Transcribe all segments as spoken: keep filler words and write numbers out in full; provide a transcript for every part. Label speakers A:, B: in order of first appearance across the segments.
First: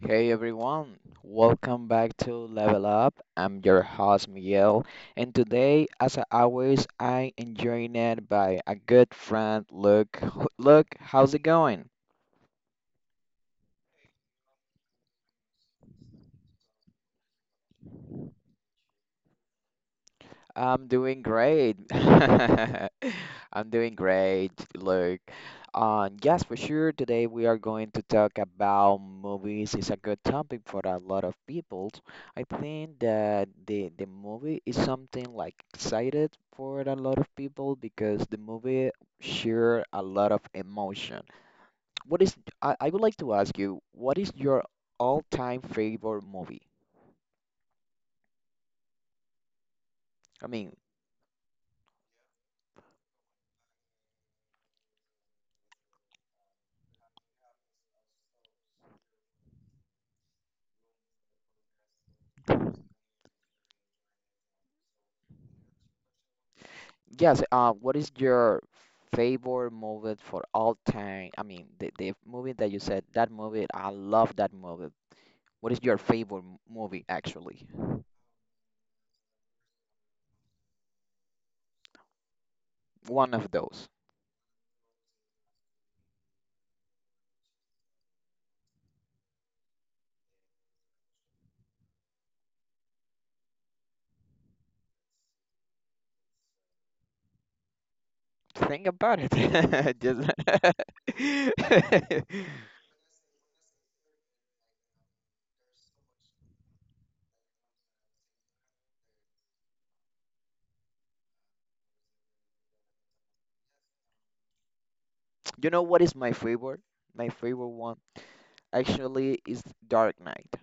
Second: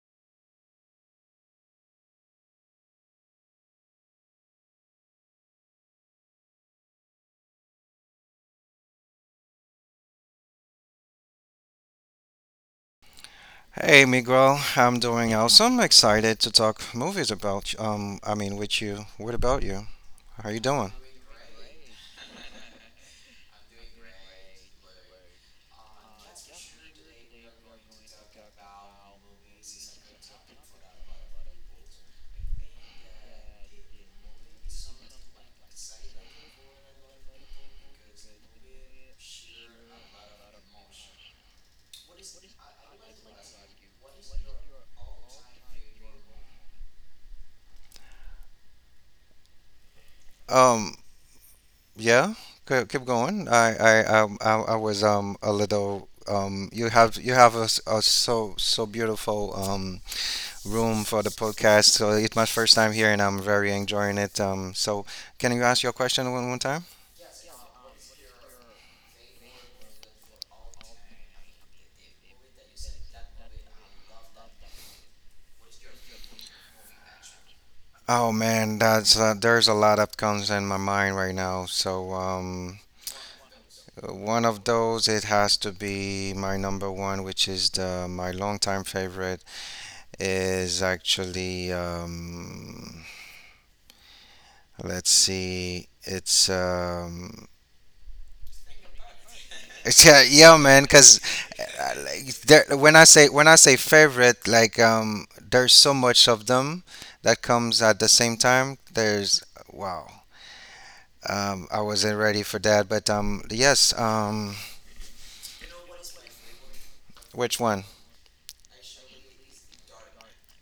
A: Hey everyone, welcome back to Level Up. I'm your host Miguel, and today, as always, I am joined by a good friend, Luke. H- Luke, how's it going?
B: Hey Miguel, I'm doing awesome. Excited to talk movies about Um, I mean, with you. What about you? How you
A: I'm
B: doing?
A: doing great. I'm doing great, Luke. Um, yes, for sure. Today we are going to talk about movies. It's a good topic for a lot of people. I think that the the movie is something like excited for a lot of people because the movie share a lot of emotion. What is I, I would like to ask you, what is your all-time favorite movie? I mean,
B: Um, yeah, keep, keep going. I, I, um, I, I was um a little um. You have you have a, s- a so so beautiful um room for the podcast. So it's my first time here, and I'm very enjoying it. Um, so can you ask your question one one time?
A: Yes, uh, what is your favorite movie for all time? I mean, the, the movie that you said, that movie, I love that movie. What is your favorite m- movie, actually?
B: Oh man, that's uh, there's a lot that comes in my mind right now. So um.
A: One of those.
B: Uh, One of those, it has to be my number one, which is the my longtime favorite, is actually um, let's see, it's um,
A: Think about it.
B: it's yeah,
A: Just
B: yeah, man, because like, there, when I say when I say favorite, like um, there's so much of them that comes at the same time. There's wow, um, I wasn't ready for that, but um, yes, um,
A: You know what is my favorite? My
B: which
A: favorite
B: one?
A: one actually is Dark Knight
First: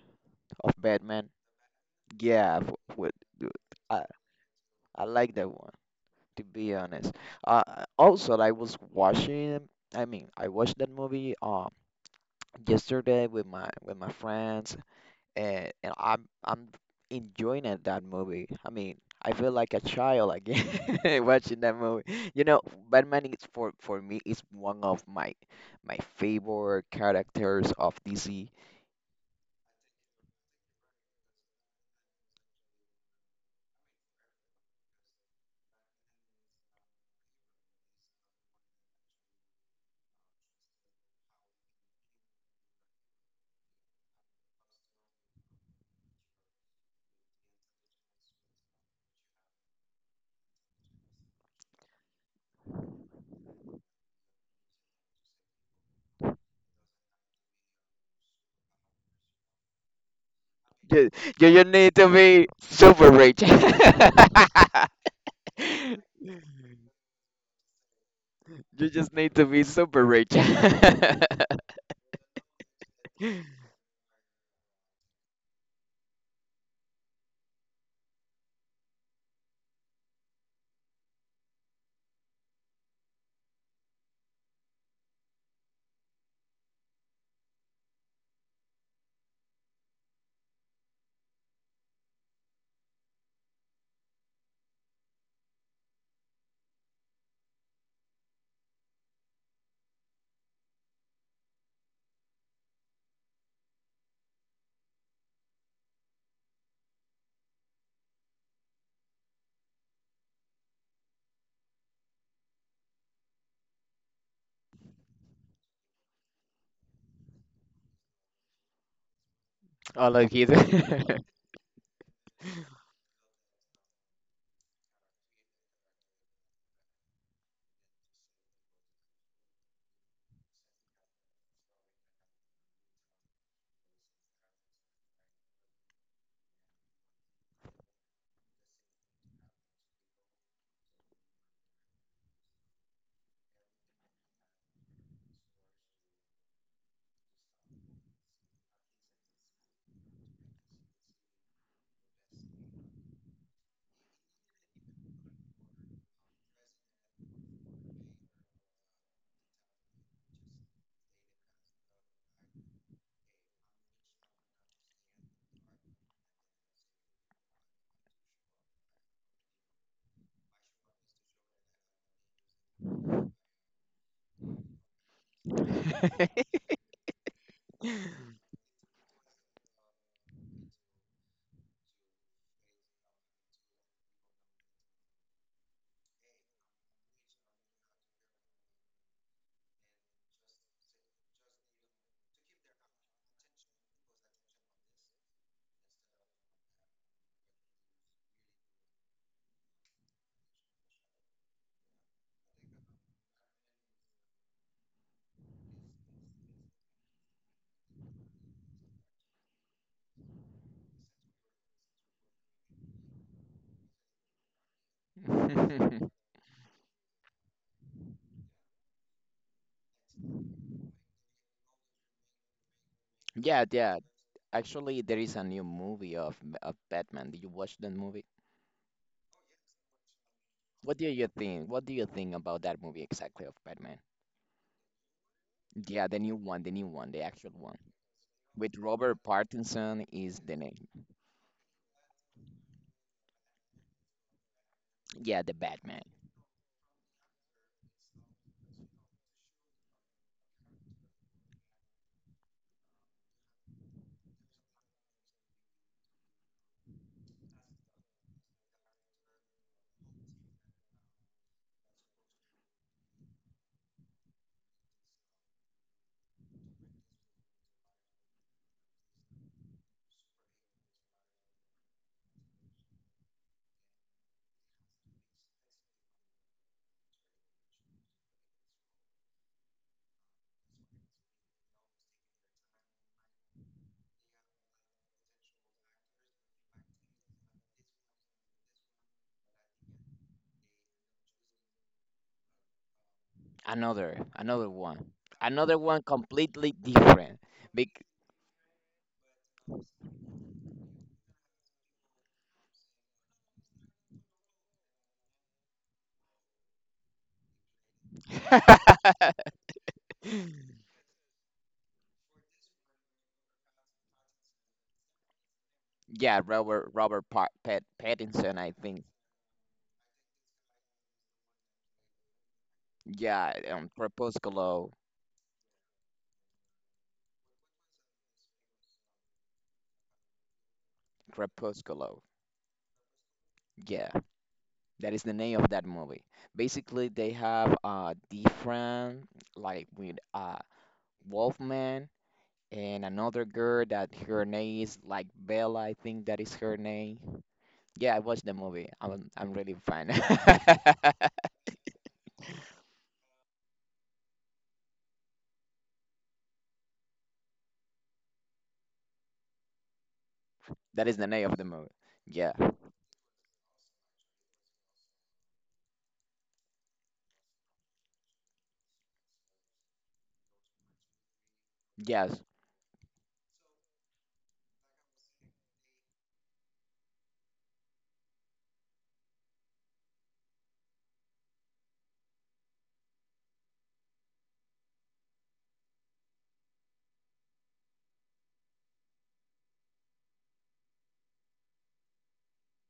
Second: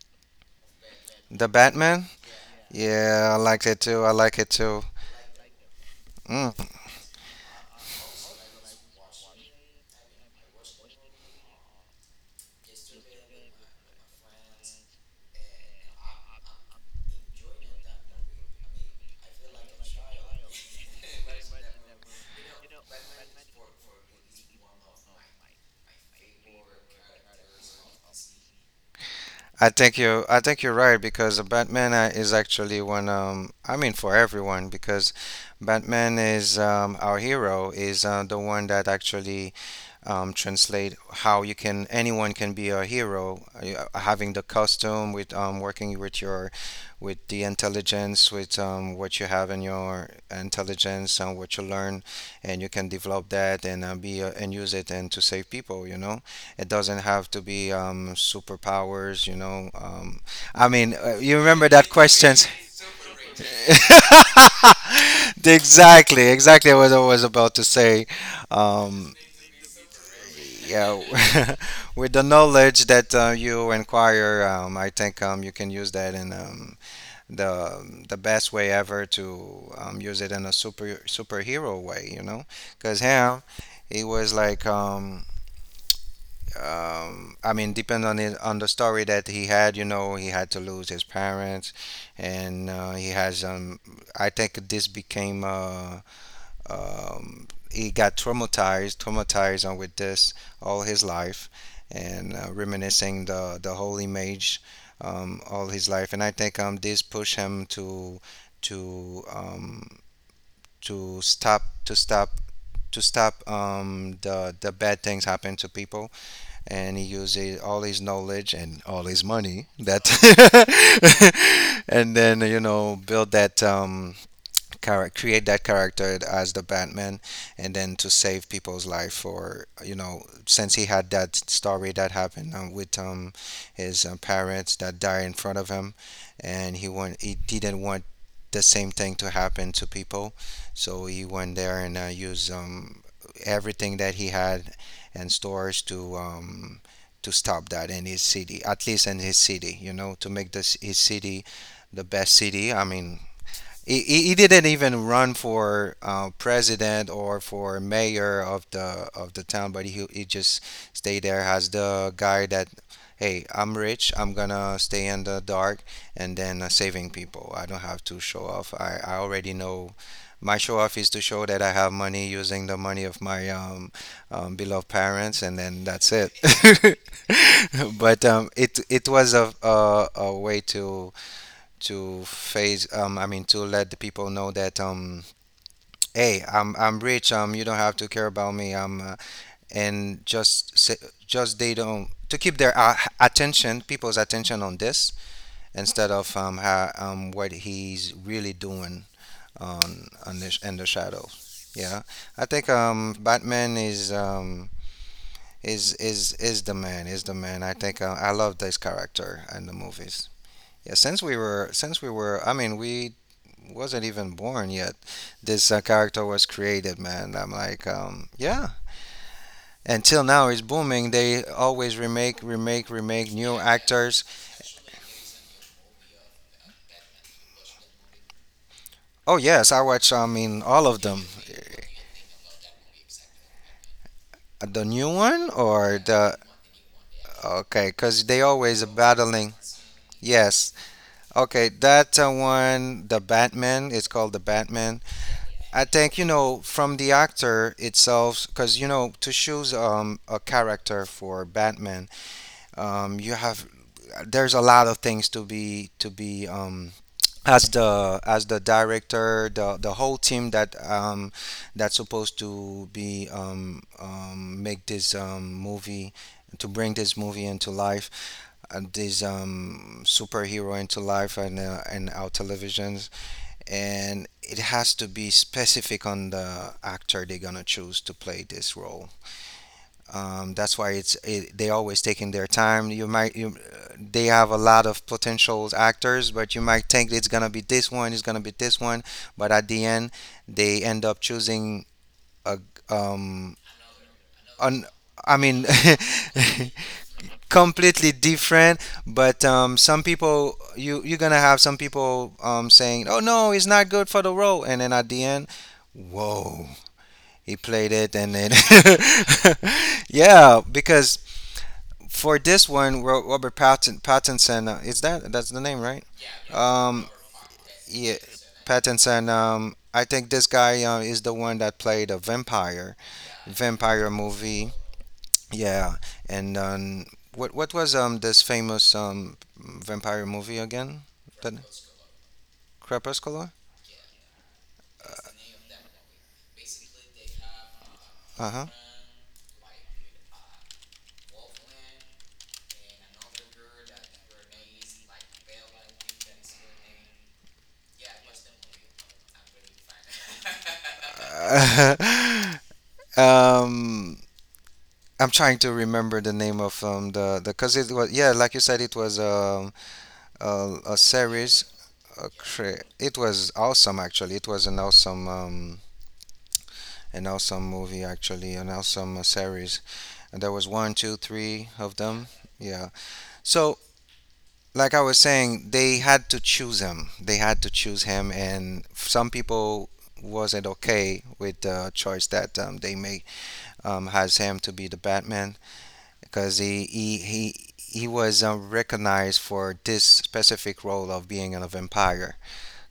A: of Batman.
B: The Batman.
A: Yeah, w- with
B: Yeah, I like it too.
A: uh,
B: I like it too.
A: I I like that to
B: Mm.
A: be honest. Uh, Also, I was watching. I mean, I watched that movie um yesterday with my with my friends, and, and I'm I'm enjoying it, that movie. I mean, I feel like a child again watching that movie. You know, Batman is for for me is one of my my favorite characters of D C.
B: I think you I think you're right because the Batman uh, is actually one um I mean for everyone because Batman is um our hero is uh, the one that actually um translate how you can anyone can be a hero uh, having the costume with um working with your with the intelligence with um what you have in your intelligence and what you learn and you can develop that and uh, be uh, and use it and to save people, you know. It doesn't have to be um, superpowers, you know. Um, I mean,
A: You
B: uh, you
A: you, you
B: remember that
A: need to
B: question?
A: be super rich.
B: Exactly, exactly what I was about to say.
A: You
B: Um,
A: just need to be super rich.
B: yeah, with the knowledge that uh, you inquire, um, I think um, you can use that in um, the the best way ever to um, use it in a super superhero way, you know. Because him, he was like. Um, um, I mean, depending on it, on the story that he had, you know, he had to lose his parents, and uh, he has um, I think this became uh, um, he got traumatized, traumatized on with this all his life, and uh, reminiscing the the whole image um, all his life, and I think um, this pushed him to to um, to stop to stop to stop um, the the bad things happen to people and he uses all his knowledge and all his money that
A: All of you.
B: and then you know build that um, character create that character as the batman and then to save people's life for you know since he had that story that happened um, with um his um, parents that died in front of him and he want he didn't want the same thing to happen to people so he went there and uh, used um everything that he had and stores to um to stop that in his city at least in his city you know to make this his city the best city I mean he, he he didn't even run for uh, president or for mayor of the of the town, but he he just stayed there as the guy that, hey, I'm rich, I'm gonna stay in the dark and then uh, saving people. I don't have to show off. I, I already know my show off is to show that I have money using the money of my um, um, beloved parents, and then that's it. but um, it it was a, a a way to to phase um I mean to let the people know that um hey i'm I'm rich um you don't have to care about me um uh, and just say, just they don't to keep their uh, attention people's attention on this instead of um, how, um what he's really doing on on this in the shadows yeah I think um batman is um is is is the man is the man I think uh, I love this character in the movies yeah since we were since we were I mean we wasn't even born yet. This uh, character was created, man. I'm like, um, yeah. Until now, it's booming. They always remake, remake, remake new
A: Yeah, yeah.
B: actors.
A: Actually, there is a new movie of of Batman. Did you watch that movie?
B: Oh yes, I watch. I mean, all
A: What
B: of
A: do
B: them.
A: you think? What do you think about that movie exactly of Batman?
B: The new one or
A: Yeah, the new
B: the
A: one, the new one, the actual one.
B: okay, because they
A: With
B: always
A: Robert
B: battling.
A: Pattinson is the
B: Yes.
A: name.
B: Okay, that uh, one, the Batman, it's called the Batman.
A: Yeah, the
B: I
A: Batman.
B: think, you know, from the actor itself, because, you know, to choose um, a character for Batman, um, you have there's a lot of things to be to be um, as the as the director the the whole team that um that's supposed to be um, um make this um movie to bring this movie into life and this um superhero into life and uh, and our televisions and it has to be specific on the actor they're gonna choose to play this role um, that's why it's it, they always taking their time. You might you, they have a lot of potential actors, but you might think it's gonna be this one, it's gonna be this one, but at the end they end up choosing a um
A: Another, another
B: an
A: one.
B: I mean
A: Another one completely different. Big
B: completely different. But um, some people you you're gonna have some people um saying, oh no, it's not good for the role, and then at the end, whoa, he played it, and then yeah, because for this one, Ro- Robert Patton, Pattinson, uh, is that that's the name, right?
A: Yeah, Robert
B: Um,
A: Robert pa- Pat
B: yeah,
A: Pattinson, I think.
B: Pattinson. Um, I think this guy uh, is the one that played a vampire,
A: Yeah, um,
B: vampire movie.
A: Crepuscolo.
B: Yeah, and um, what what was um this famous um vampire movie again? That
A: Crepusculo.
B: Crepuscular.
A: Yeah, that is the name of that movie. Basically, they have uh
B: Uh
A: different like with uh Wolfman and another girl that her name is like Bella, I think that is her name. Yeah, I watched the movie. I'm I'm really fine.
B: huh. um, I'm trying to remember the name of um the the because it was yeah like you said it was um a, a
A: That is the name of the
B: series
A: movie. Yeah.
B: Cra- It was awesome, actually. It was an awesome, um, an awesome movie, actually, an awesome uh, series. And there was one, two, three of them.
A: Yes.
B: Yeah. So, like I was saying, they had to choose him. They had to choose him, and some people wasn't okay with the choice that um, they made um, has him to be the Batman because he he he. He was um, recognized for this specific role of being a vampire,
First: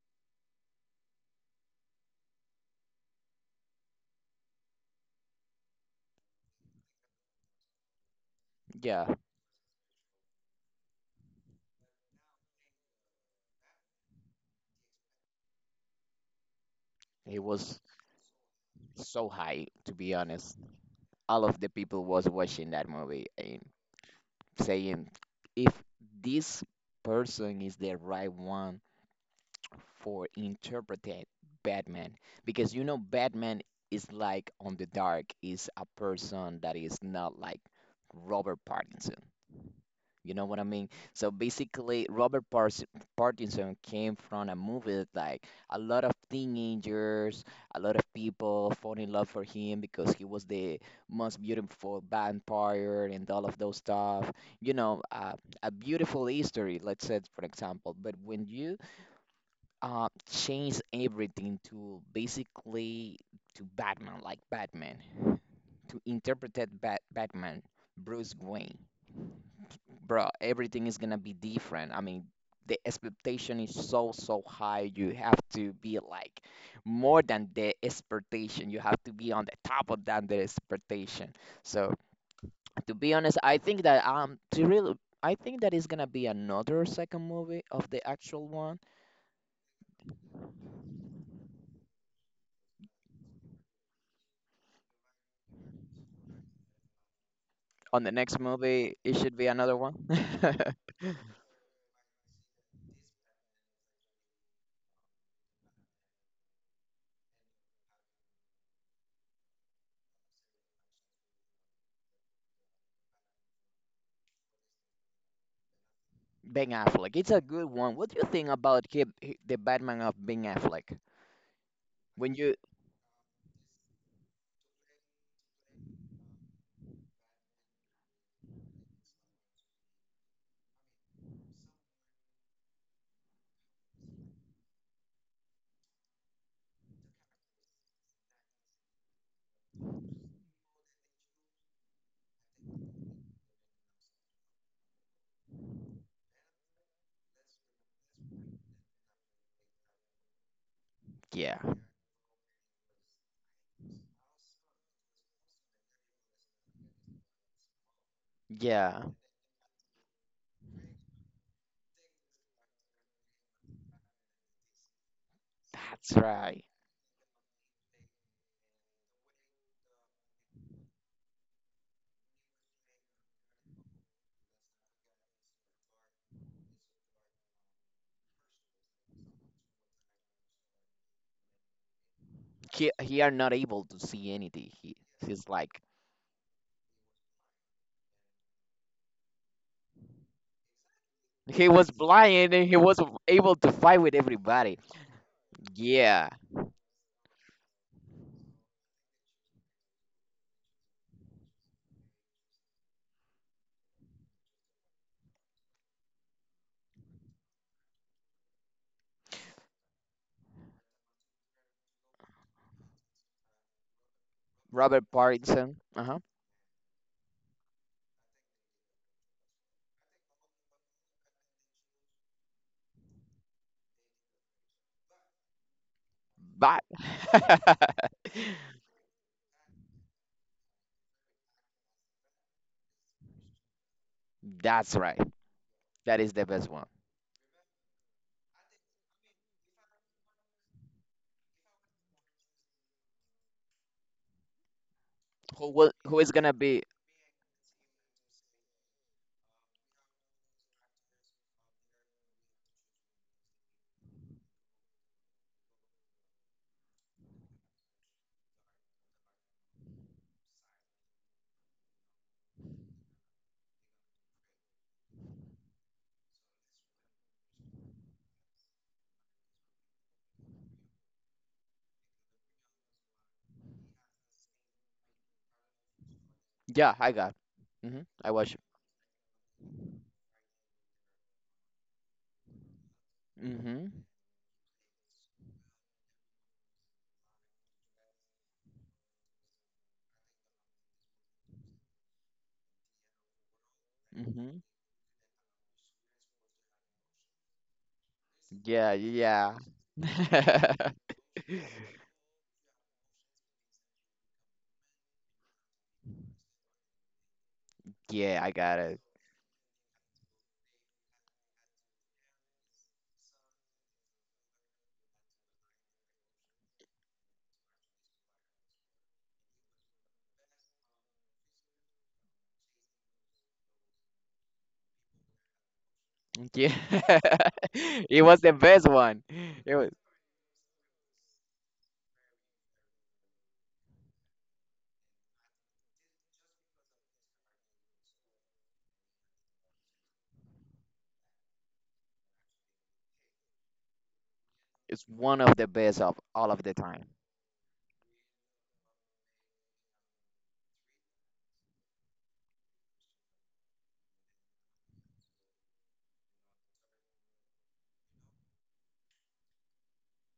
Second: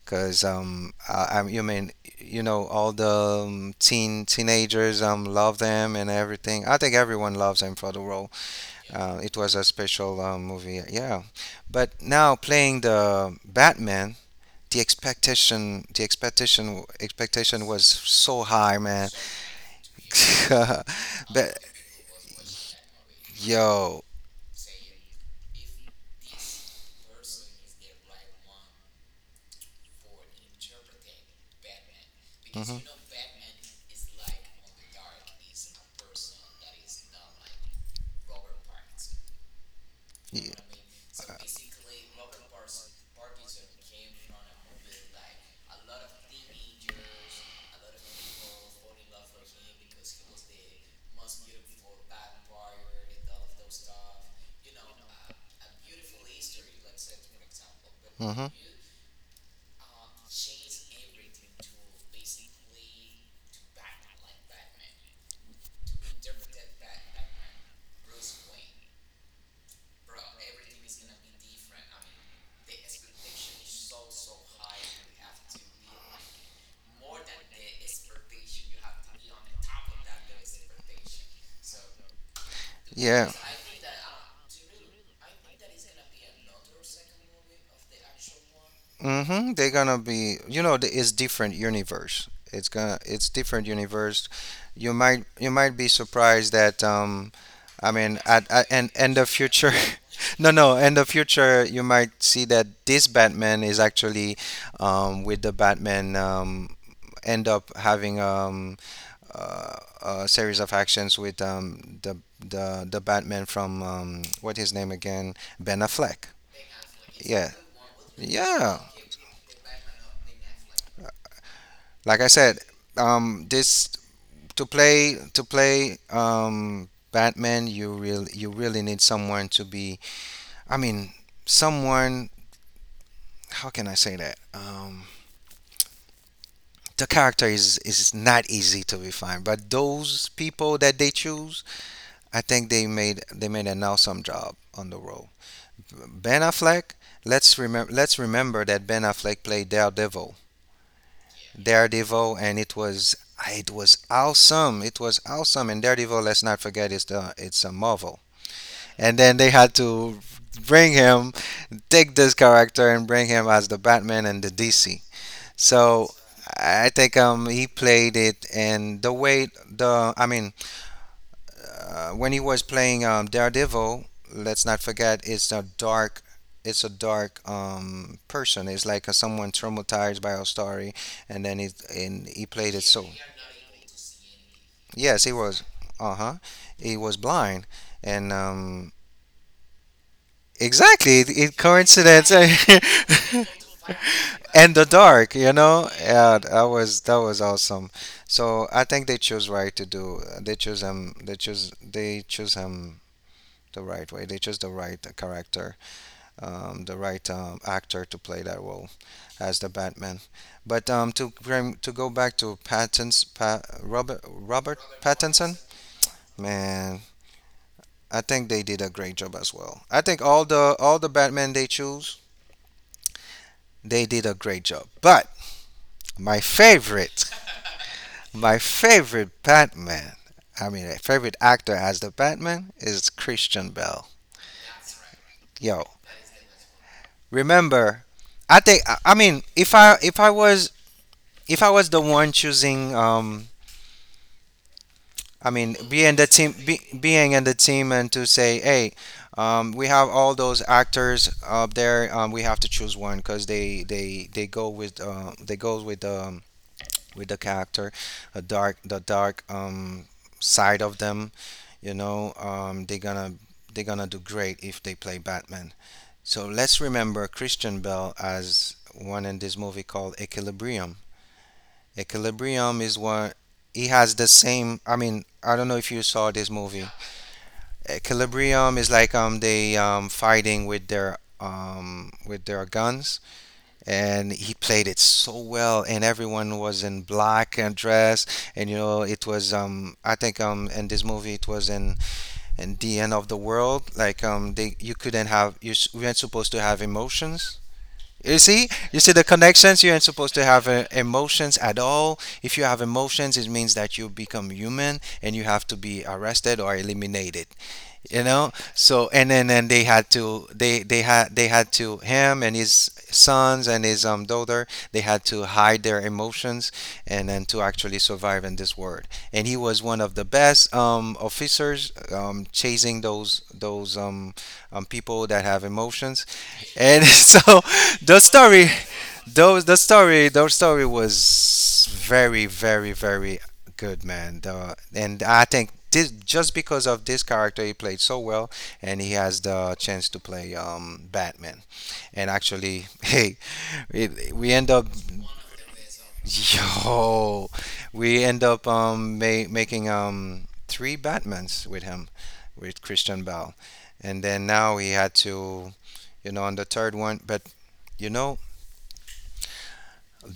B: cause um, I, I you mean you know all the um, teen teenagers um love them and everything. I think everyone loves him for the role.
A: Yeah.
B: Uh, it was a special um, movie, yeah. Yeah. But now playing the Batman, the expectation, the expectation,
A: It
B: expectation
A: was
B: was so high, man.
A: so high, to be honest. All
B: but
A: of the people was watching that movie and
B: yo,
A: saying if this person is the right one for interpreting Batman because
B: hmm.
A: you know Batman is like on the dark, is a person that is not like Robert Pattinson, you know
B: Yeah.
A: what I mean? So basically, Robert Pars Pattinson came from a movie that like a lot of teenagers, a lot of people fall in love for him because he was the most beautiful vampire and all of those stuff. You know, uh, a beautiful history, let's say, for example. But when
B: Mhm.
A: you uh, change everything to basically to Batman, like Batman, to interpret Bat Batman, Bruce Wayne, bro, everything is gonna be different. I mean, the expectation is so, so high. You have to be like more than the expectation. You have to be on the top of that the expectation. So to be
B: Yeah.
A: honest, I think that um to really I think that is gonna be another second movie of the actual one.
B: Mm-hmm. They're gonna be, you know, the- it's different universe. It's gonna, it's different universe. You might, you might be surprised that, um, I
A: On the
B: mean,
A: next
B: at, at and
A: movie,
B: and
A: it
B: the
A: should be
B: future,
A: another one.
B: no, no, in the future, you might see that this Batman is actually, um, with the Batman, um, end up having um, uh, a series of actions with um the the the Batman from um what his name again, Ben Affleck.
A: Ben Affleck, it's a
B: Yeah,
A: good one. What do you think
B: yeah.
A: about him, h- the Batman of Ben Affleck?
B: Like I
A: When you,
B: said, um, this to play to play um, Batman, you really you really need someone to be. I mean, someone. How can I say that? Um, the character is is not easy to be found, but those people that they choose, I think they made they made an awesome job on the role. Ben Affleck. Let's remember. Let's remember that Ben Affleck played Daredevil,
A: yeah,
B: Daredevil, and it was it was awesome. It was awesome. And Daredevil, let's not forget, it's the it's a Marvel.
A: yeah,
B: And then they had to bring him, take this character, and bring him as the Batman and the D C. So
A: that's right.
B: I think um he played it, and the way the I mean uh, when he was playing um, Daredevil, let's not forget it's a dark it's a dark um, person. It's like a, someone traumatized by a story, and then it and he played it
A: he
B: so.
A: he are not able to see anything. He
B: Yes, he
A: he's
B: was.
A: like
B: Uh huh. He was blind, and um, exactly, it, it
A: he was
B: coincidence. and
A: blind and he was able to fight with everybody.
B: the dark, you know.
A: Yeah,
B: Yeah, that was that was awesome. So I think they chose right to do. They chose him. They chose they chose him the right way. They chose the right character, um, the right um, actor to play that role as the Batman. But um, to bring- to go back to Patton's pa, Robert Robert
A: Robert
B: Pattinson,
A: Pattinson. Uh huh.
B: man. I think they did a great job as well. I think all the all the Batman they choose They did a great job. But my
A: But
B: favorite, my favorite Batman, I mean, my favorite actor as the Batman is Christian Bale.
A: that's right.
B: Yo,
A: That is the best one.
B: remember, I think, I I mean, if I if I was if I was the one choosing, um, I
A: Who
B: mean,
A: will,
B: being
A: who
B: the
A: is gonna
B: team, be,
A: be?
B: being in the team, and to say, hey, um, we have all those actors up there. Um, we have to choose one because they they they go with uh, they goes with the with the character, a dark the dark um side of them. You know, um, they're gonna they're gonna do great if they play Batman. So let's remember Christian Bale as one in this movie called Equilibrium. Equilibrium is what he has the same. I mean, I don't know if you saw this movie.
A: Yeah, I got. Mm-hmm. I watch.
B: Equilibrium is like um they um fighting with their um with their guns,
A: Mm-hmm.
B: and he played it so well, and everyone was in black and dress. And you know it was um I think um in this movie it was in in the end of the world. Like um
A: Mm-hmm.
B: they, you couldn't have, you s- weren't supposed to have emotions. You see,
A: Yeah,
B: you see the
A: yeah.
B: connections. You aren't supposed to have uh, emotions at all. If you have emotions, it means that you become human and you have to be arrested or eliminated. you
A: Yeah, I
B: know
A: got it.
B: so and then, and they had to, they they had they had to him and his sons and his um daughter, they had to hide their emotions and then to actually survive in this world. And he was one of the best um officers um chasing those those um, um people that have emotions
A: Yeah,
B: and so the
A: it was the
B: story,
A: best one.
B: those
A: It
B: the
A: was.
B: story the story was very very very Good man, the, and I think this just because of this character he played so well, and he has the chance to play um, Batman. And actually, hey, it, we end up
A: It's one of the best of all of the time.
B: yo, we end up um, ma- making um, three Batmans with him, with Christian Bale, and then now he had to, you know, on the third one. But, you know,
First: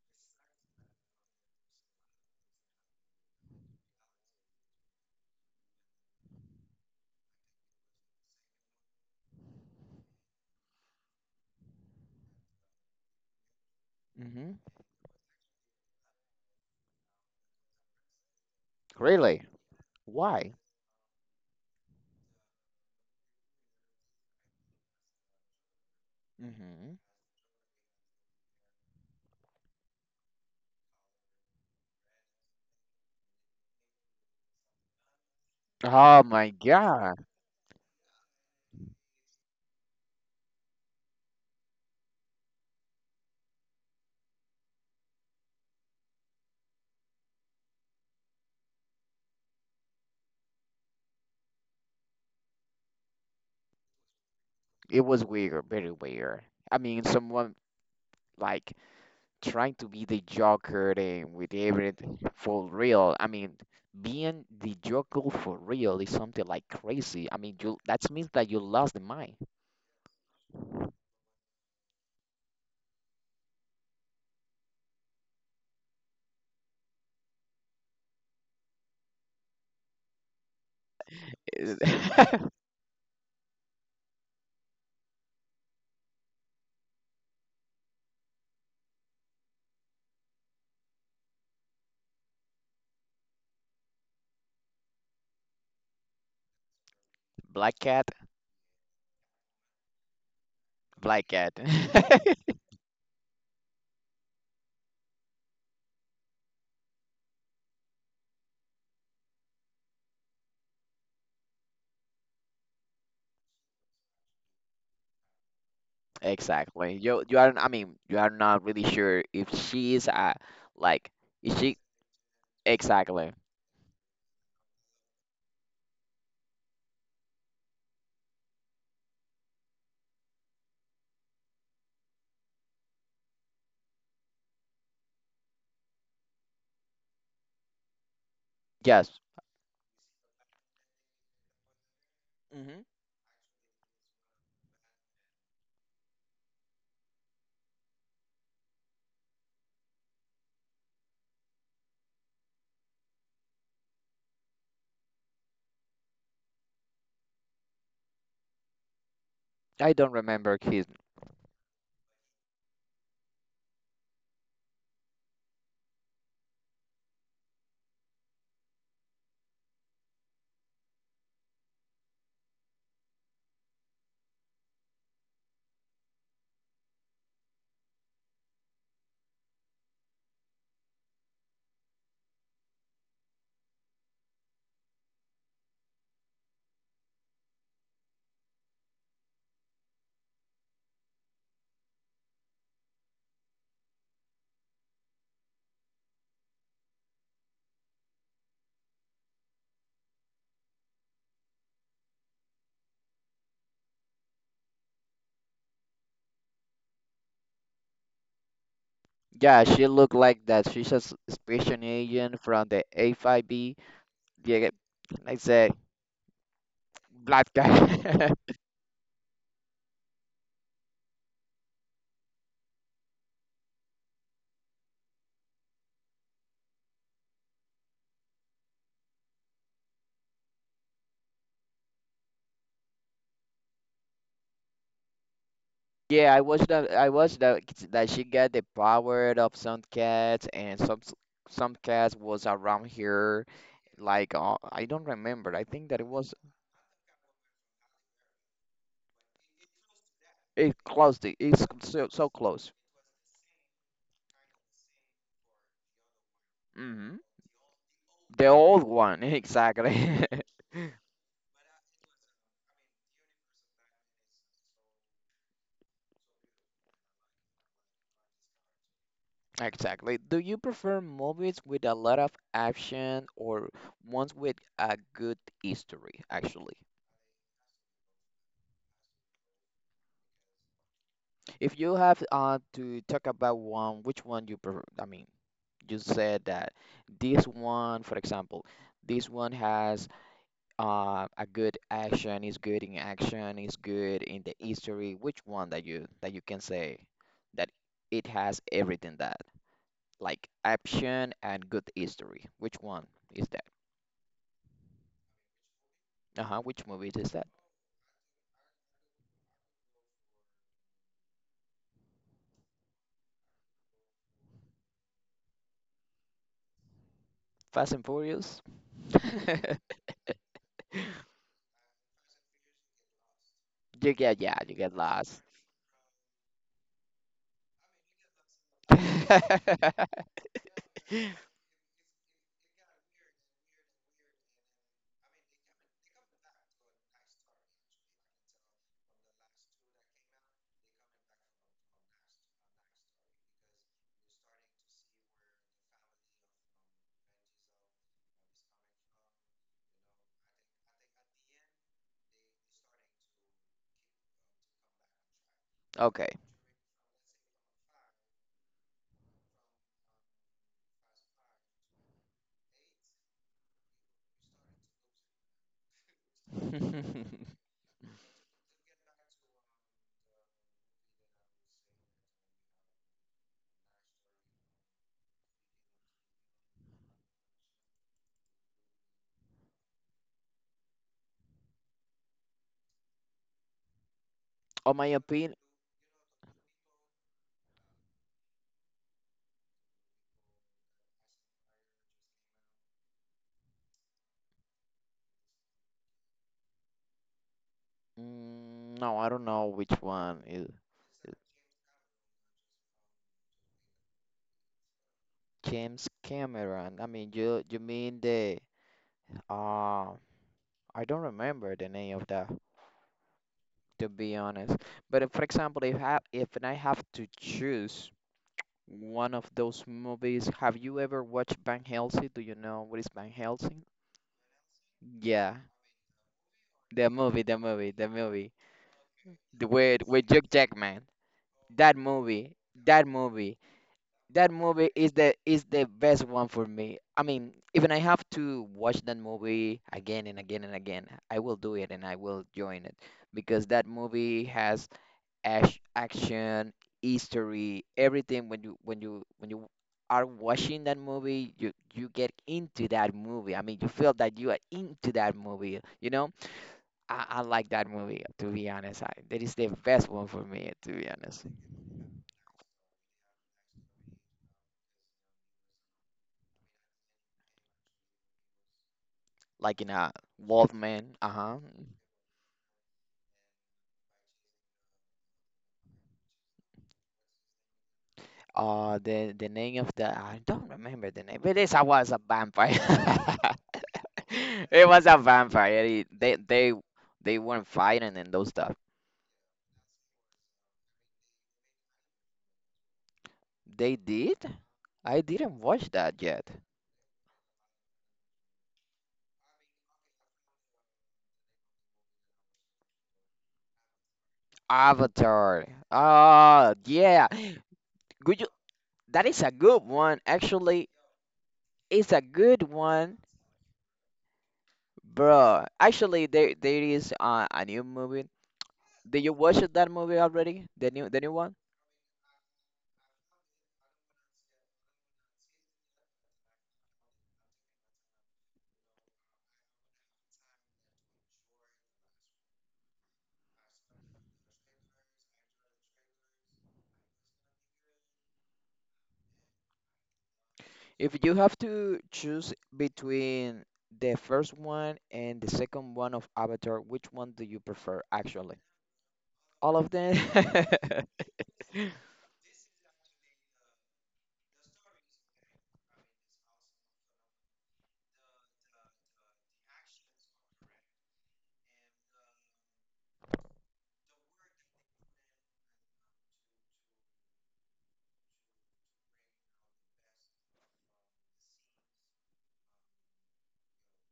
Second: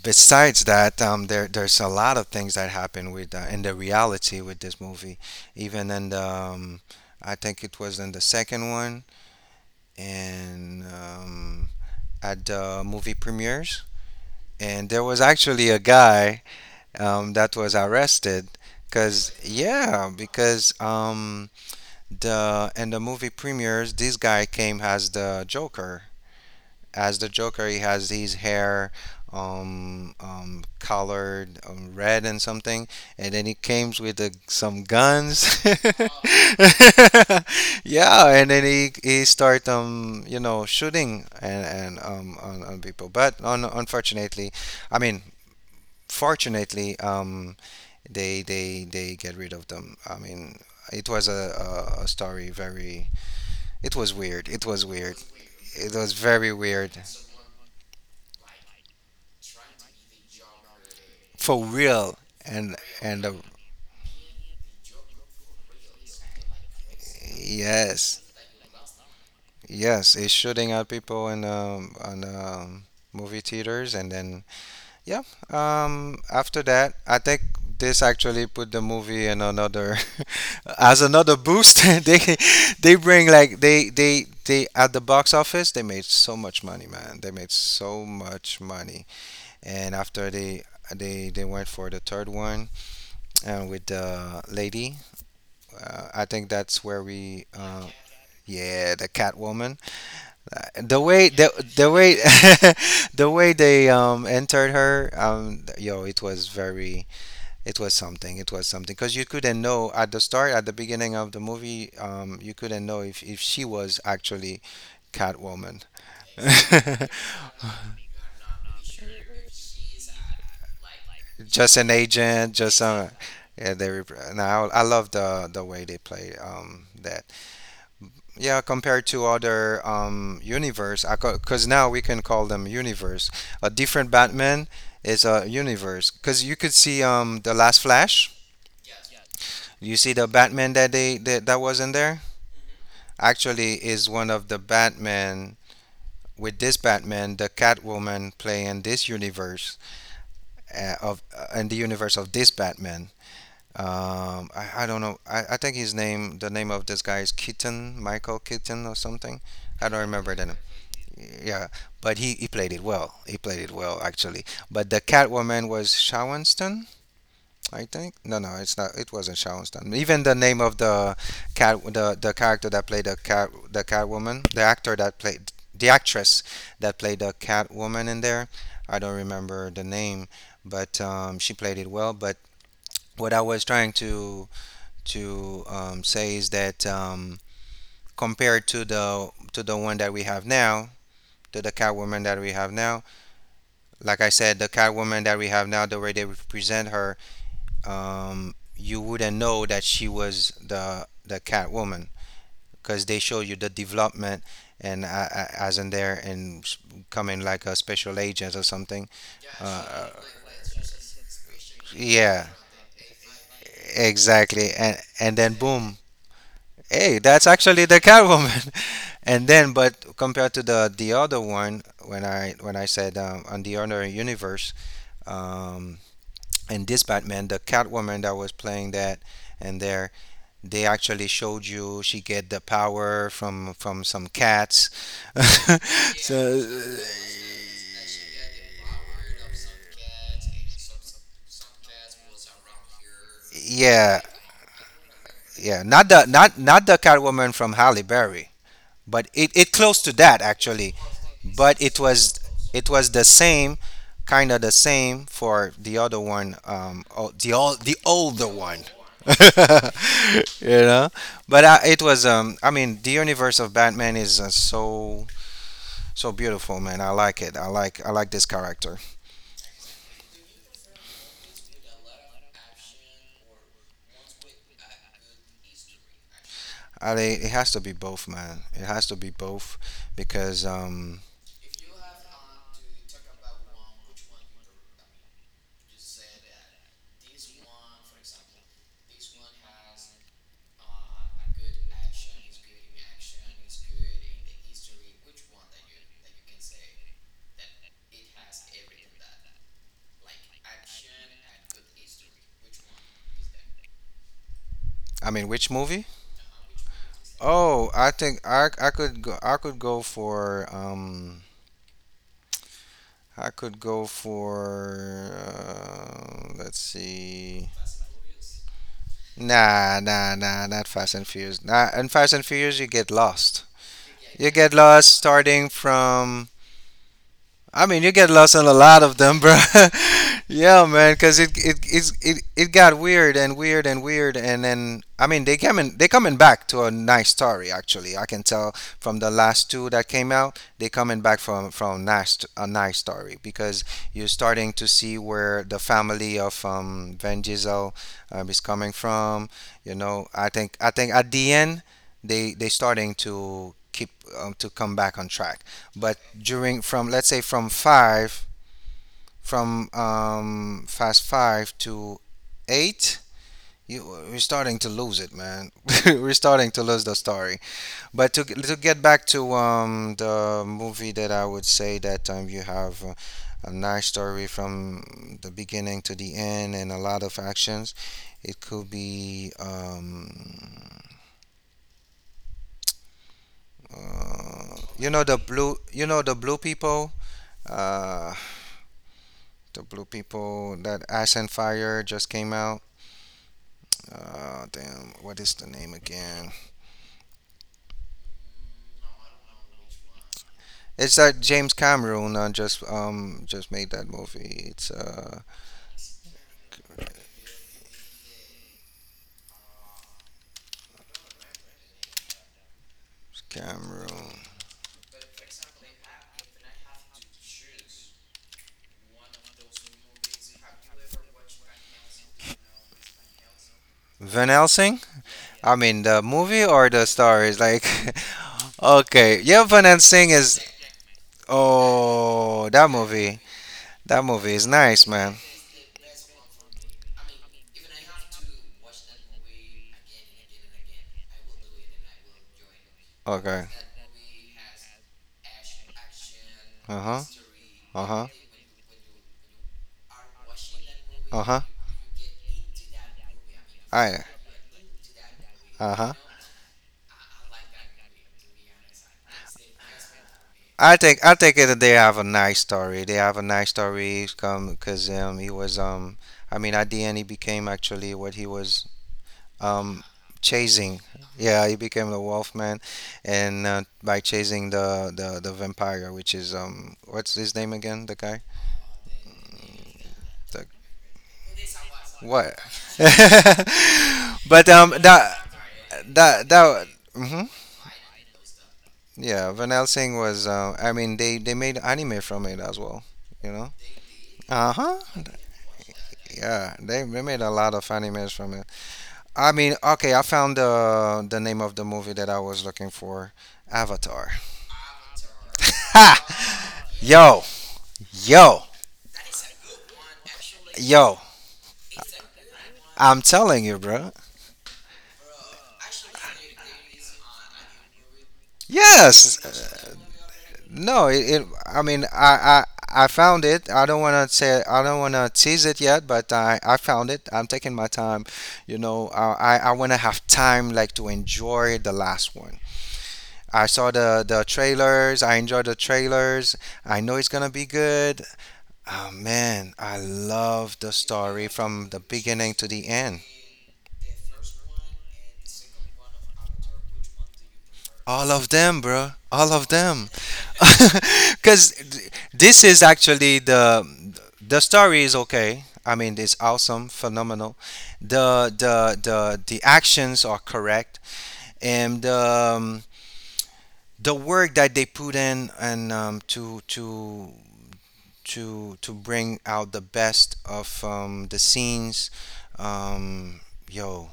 B: besides that, um, there there's a lot of things that happen with uh, in the reality with this movie. Even in the, um, I think it was in the second one, and um, at the movie premieres,
A: Mm-hmm.
B: and there was actually a guy um, that was arrested. Cause
A: Really?
B: yeah,
A: Why?
B: because um, the in the movie premieres, this guy came as the Joker,
A: Mm-hmm.
B: as the Joker. He has his hair um, um, colored um, red and something, and then he came with the, some guns.
A: Oh my God.
B: Yeah, and then he he start um you know shooting and and um on, on people. But, un- unfortunately, I mean, fortunately, um they they they get rid of them. I mean, it was a, a, a story very, it was weird, it was
A: It
B: weird
A: was weird, very
B: it was
A: weird.
B: very
A: I
B: weird
A: mean, someone like trying to be the Joker and with
B: for real.
A: everything for
B: And
A: real.
B: and
A: I
B: uh,
A: mean, being the Joker for real is something like crazy. I mean, you that
B: yes,
A: means that you lost the mind.
B: yes, it's shooting at people in um on um movie theaters, and then yeah, um after that I think this actually put the movie in another as another boost.
A: Is-
B: they they bring like they they they at the box office, they made so much money, man, they made so much money. And after they, they they went for the third one, and with the lady. Uh, I think that's where we,
A: Black
B: uh,
A: cat,
B: yeah, the Catwoman. Uh, The
A: black
B: way the
A: cat.
B: the way the way they um entered her, um, yo, it was very, it was something. It was something because you couldn't know at the start, at the beginning of the movie, um, you couldn't know if if she was actually Catwoman,
A: Exactly. You you are, I mean, you are not really sure if she is uh like is
B: just
A: she
B: an agent, just uh,
A: exactly.
B: yeah, they. Rep- now I love the the way they play um that. Yeah, compared to other um universe, because now we can call them universe, a different Batman is a universe. Because you could see um the last Flash,
A: Yes.
B: you see the Batman that they that, that was in there, actually is one of the Batman. With this Batman, the Catwoman play in this universe, uh, of uh, in the universe of this Batman. um i, I don't know, I, I think his name, the name of this guy is Keaton, Michael Keaton or something. I
A: I
B: don't
A: don't
B: remember the name.
A: remember his.
B: Yeah, but he, he played it well. He played it well actually. But the Catwoman was Shawenston, I think. No, no, it's not. It wasn't Shawenston. Even the name of the cat, the the character that played the cat, the Catwoman, the actor that played the actress that played the Catwoman in there, I don't remember the name, but um, she played it well. But what I was trying to to um, say is that um, compared to the to the one that we have now, to the Catwoman that we have now. Like I said, the Catwoman that we have now, the way they represent her, um, you wouldn't know that she was the the Catwoman, because they show you the development, and uh, uh, as in there and s- coming like a special agent or something.
A: Yeah, she
B: Uh,
A: looked like that. She's a s- special agent
B: yeah,
A: from the A five B. Yeah,
B: exactly. And
A: like I
B: and then
A: said,
B: boom, hey, that's
A: black
B: actually the
A: guy.
B: Catwoman. And then, but compared to the the other one, when I when I said um, on the other universe, um, and this Batman, the Catwoman that was playing that, and there they actually showed you she get the power from from some cats.
A: Yeah, I watched that.
B: So
A: I watched that that she got the power of some cats, and some s- some cats was around here.
B: yeah,
A: Like uh, I don't remember. I
B: yeah,
A: think that it
B: not the
A: was
B: not not the Catwoman from Halle Berry, but it, it close to that
A: it
B: actually.
A: close. to- It's
B: But it
A: so so
B: was,
A: close.
B: it was the same, kind of the same for the other one. Um
A: Hmm
B: oh, the old, the
A: The
B: older one.
A: old one, exactly.
B: You know, but I, it was um i mean the universe of Batman is uh, so, so beautiful, man. I like it, i like I like this character.
A: Exactly. Do you prefer movies with a lot of action or ones with a good history, actually?
B: I, think it has to be both, man, it has to be both. Because um
A: If you have uh, to talk about one, which one you prefer? I mean, you said that this one, for example, this one has uh, a good action, is good in action, is good in the history. Which one that you that you can say that it has everything that like action and good history? Which one is that?
B: i mean which movie?
A: Uh-huh, which movie is that?
B: Oh, I think I I could go, I could go for um I could go for uh, let's see.
A: Fast and Furious.
B: Nah, nah, nah, not Fast and Furious. Nah, in Fast and Furious you get lost.
A: You get,
B: You
A: yeah,
B: get
A: you get
B: lost
A: lost.
B: starting from, I mean, you get lost in a lot of them, bro. Yeah, man, because it it it's, it it got weird and weird and weird, and then I mean, they coming they coming back to a nice story. Actually, I can tell from the last two that came out, they coming back from from nice a nice story, because you're starting to see where the family of um Van Diesel um, is coming from. You know, I think I think at the end they they starting to keep um, to come back on track. But
A: Okay.
B: during, from let's say from five, from um Fast Five to eight, you, we're starting to lose it, man. We're starting to lose the story. But to, to get back to um the movie that I would say that um you have uh, a nice story from the beginning to the end and a lot of actions. It could be um uh,
A: On my
B: you know the
A: opinion,
B: blue, you know the blue people, uh the blue people that Ash and Fire just came out. Uh, damn, what is the name again?
A: mm, no, I don't know which one is
B: It's
A: is
B: that James Cameron uh, just um just made that movie. It's uh
A: James Cameron. I mean, you you mean the uh, I don't remember the name of that to
B: Cameron.
A: be honest. But if, for example, if I if I have to choose one of those movies, have you ever watched Van Helsing? Do you know what is Van Helsing?
B: Van Helsing.
A: Yeah.
B: I mean, the movie or the
A: The
B: star
A: movie,
B: is
A: the
B: like
A: movie, the movie.
B: okay. Yeah,
A: The
B: Van
A: with
B: Helsing
A: with Hugh
B: is,
A: Jackman. That movie,
B: oh, that
A: that
B: movie.
A: movie,
B: That
A: that
B: movie is
A: movie
B: nice,
A: is the
B: man.
A: is the best one for me. I mean, even I have to watch that movie again and again and again. I will do it and I will join it
B: Okay.
A: because that movie has ash, action,
B: Uh huh.
A: history,
B: Uh huh.
A: everything. When you when you when you are watching that
B: Uh
A: movie,
B: huh.
A: you you get into that movie. I mean, you feel
B: I.
A: that you are into that movie.
B: Uh
A: You
B: huh.
A: know I, I like that movie, to be honest. I, that is the best one for me, to
B: I
A: be
B: think, I
A: honest.
B: think that they have a nice story. They have a nice story come because um he was um I mean at the end he became actually what he was
A: Like in
B: um
A: a
B: chasing.
A: Wolfman, uh-huh.
B: Yeah, he became the Wolf Man, and uh, by chasing the, the the vampire, which is um what's his name again? The guy.
A: Uh, the the name of the I
B: The,
A: don't remember the name, but this I was a
B: what?
A: vampire.
B: But
A: It
B: um
A: was a
B: that,
A: vampire. It- They
B: that
A: they
B: that.
A: they
B: Mm-hmm.
A: weren't fighting and those stuff.
B: Yeah, Van Helsing was. Uh, I mean, they they made anime from it as well. You know.
A: They did?
B: Uh huh.
A: I didn't watch that yet.
B: Yeah, they, they made a lot of animes from it. I mean, okay, I found the the name of the movie that I was looking for: Avatar.
A: Avatar.
B: Ha!
A: Oh yeah.
B: Yo,
A: Good.
B: yo,
A: That is a good one. Actually,
B: yo!
A: it's a good one.
B: I'm telling you, bro.
A: Bro, actually, there there is uh, a new movie. Did you
B: Yes,
A: watch that
B: uh,
A: movie already? The
B: no,
A: new the new
B: it, it.
A: one?
B: I mean, I, I, I found it. I don't want to say, I don't want to tease it yet, but I, I found it. I'm taking my time. You know, I, I I want to have time like to enjoy the last one. I saw the the trailers. I enjoyed the trailers. I know it's gonna be good. Oh man, I love the
A: If you
B: story
A: have
B: from the
A: to choose
B: beginning to the end.
A: between the first one and the second one of Avatar, which one do you prefer
B: All of
A: actually?
B: them, bro. All of
A: All of
B: them.
A: them?
B: Cuz this is actually the the story is okay. I mean, it's awesome, phenomenal. The the the the actions are correct, and um, the work that they put in, and um, to to to to bring out the best of um, the scenes. Um, Yo,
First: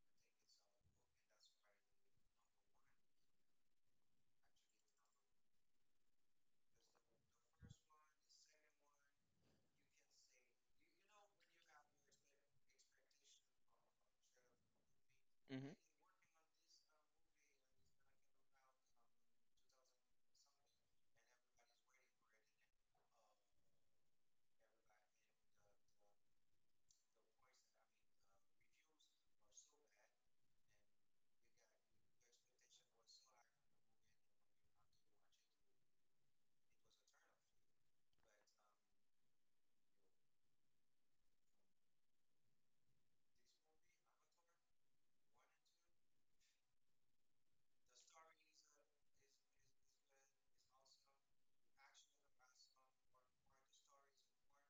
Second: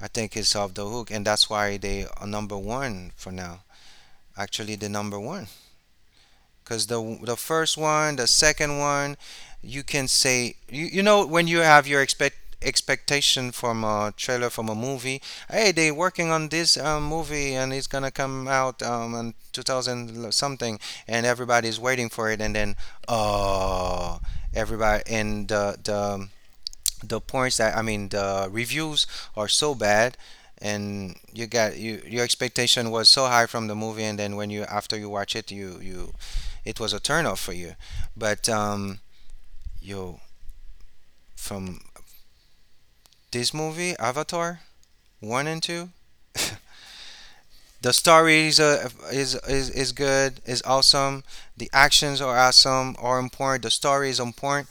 B: I think it's off the hook, and that's why they are number one for now. Actually, the number one because the the first one, the second one, you can say you, you know when you have your expect expectation from a trailer from a movie. Hey,
A: hmm
B: they working on this um, movie and it's gonna come out um in two thousand something, and everybody's waiting for it, and then uh everybody and the the the points that I mean the reviews are so bad. And you got you, your expectation was so high from the movie, and then when you after you watch it, you you it was a turnoff for you. But um, yo, from this movie, Avatar one and two, the story is, uh, is is is good, is awesome. The actions are awesome, are important. The story is on point.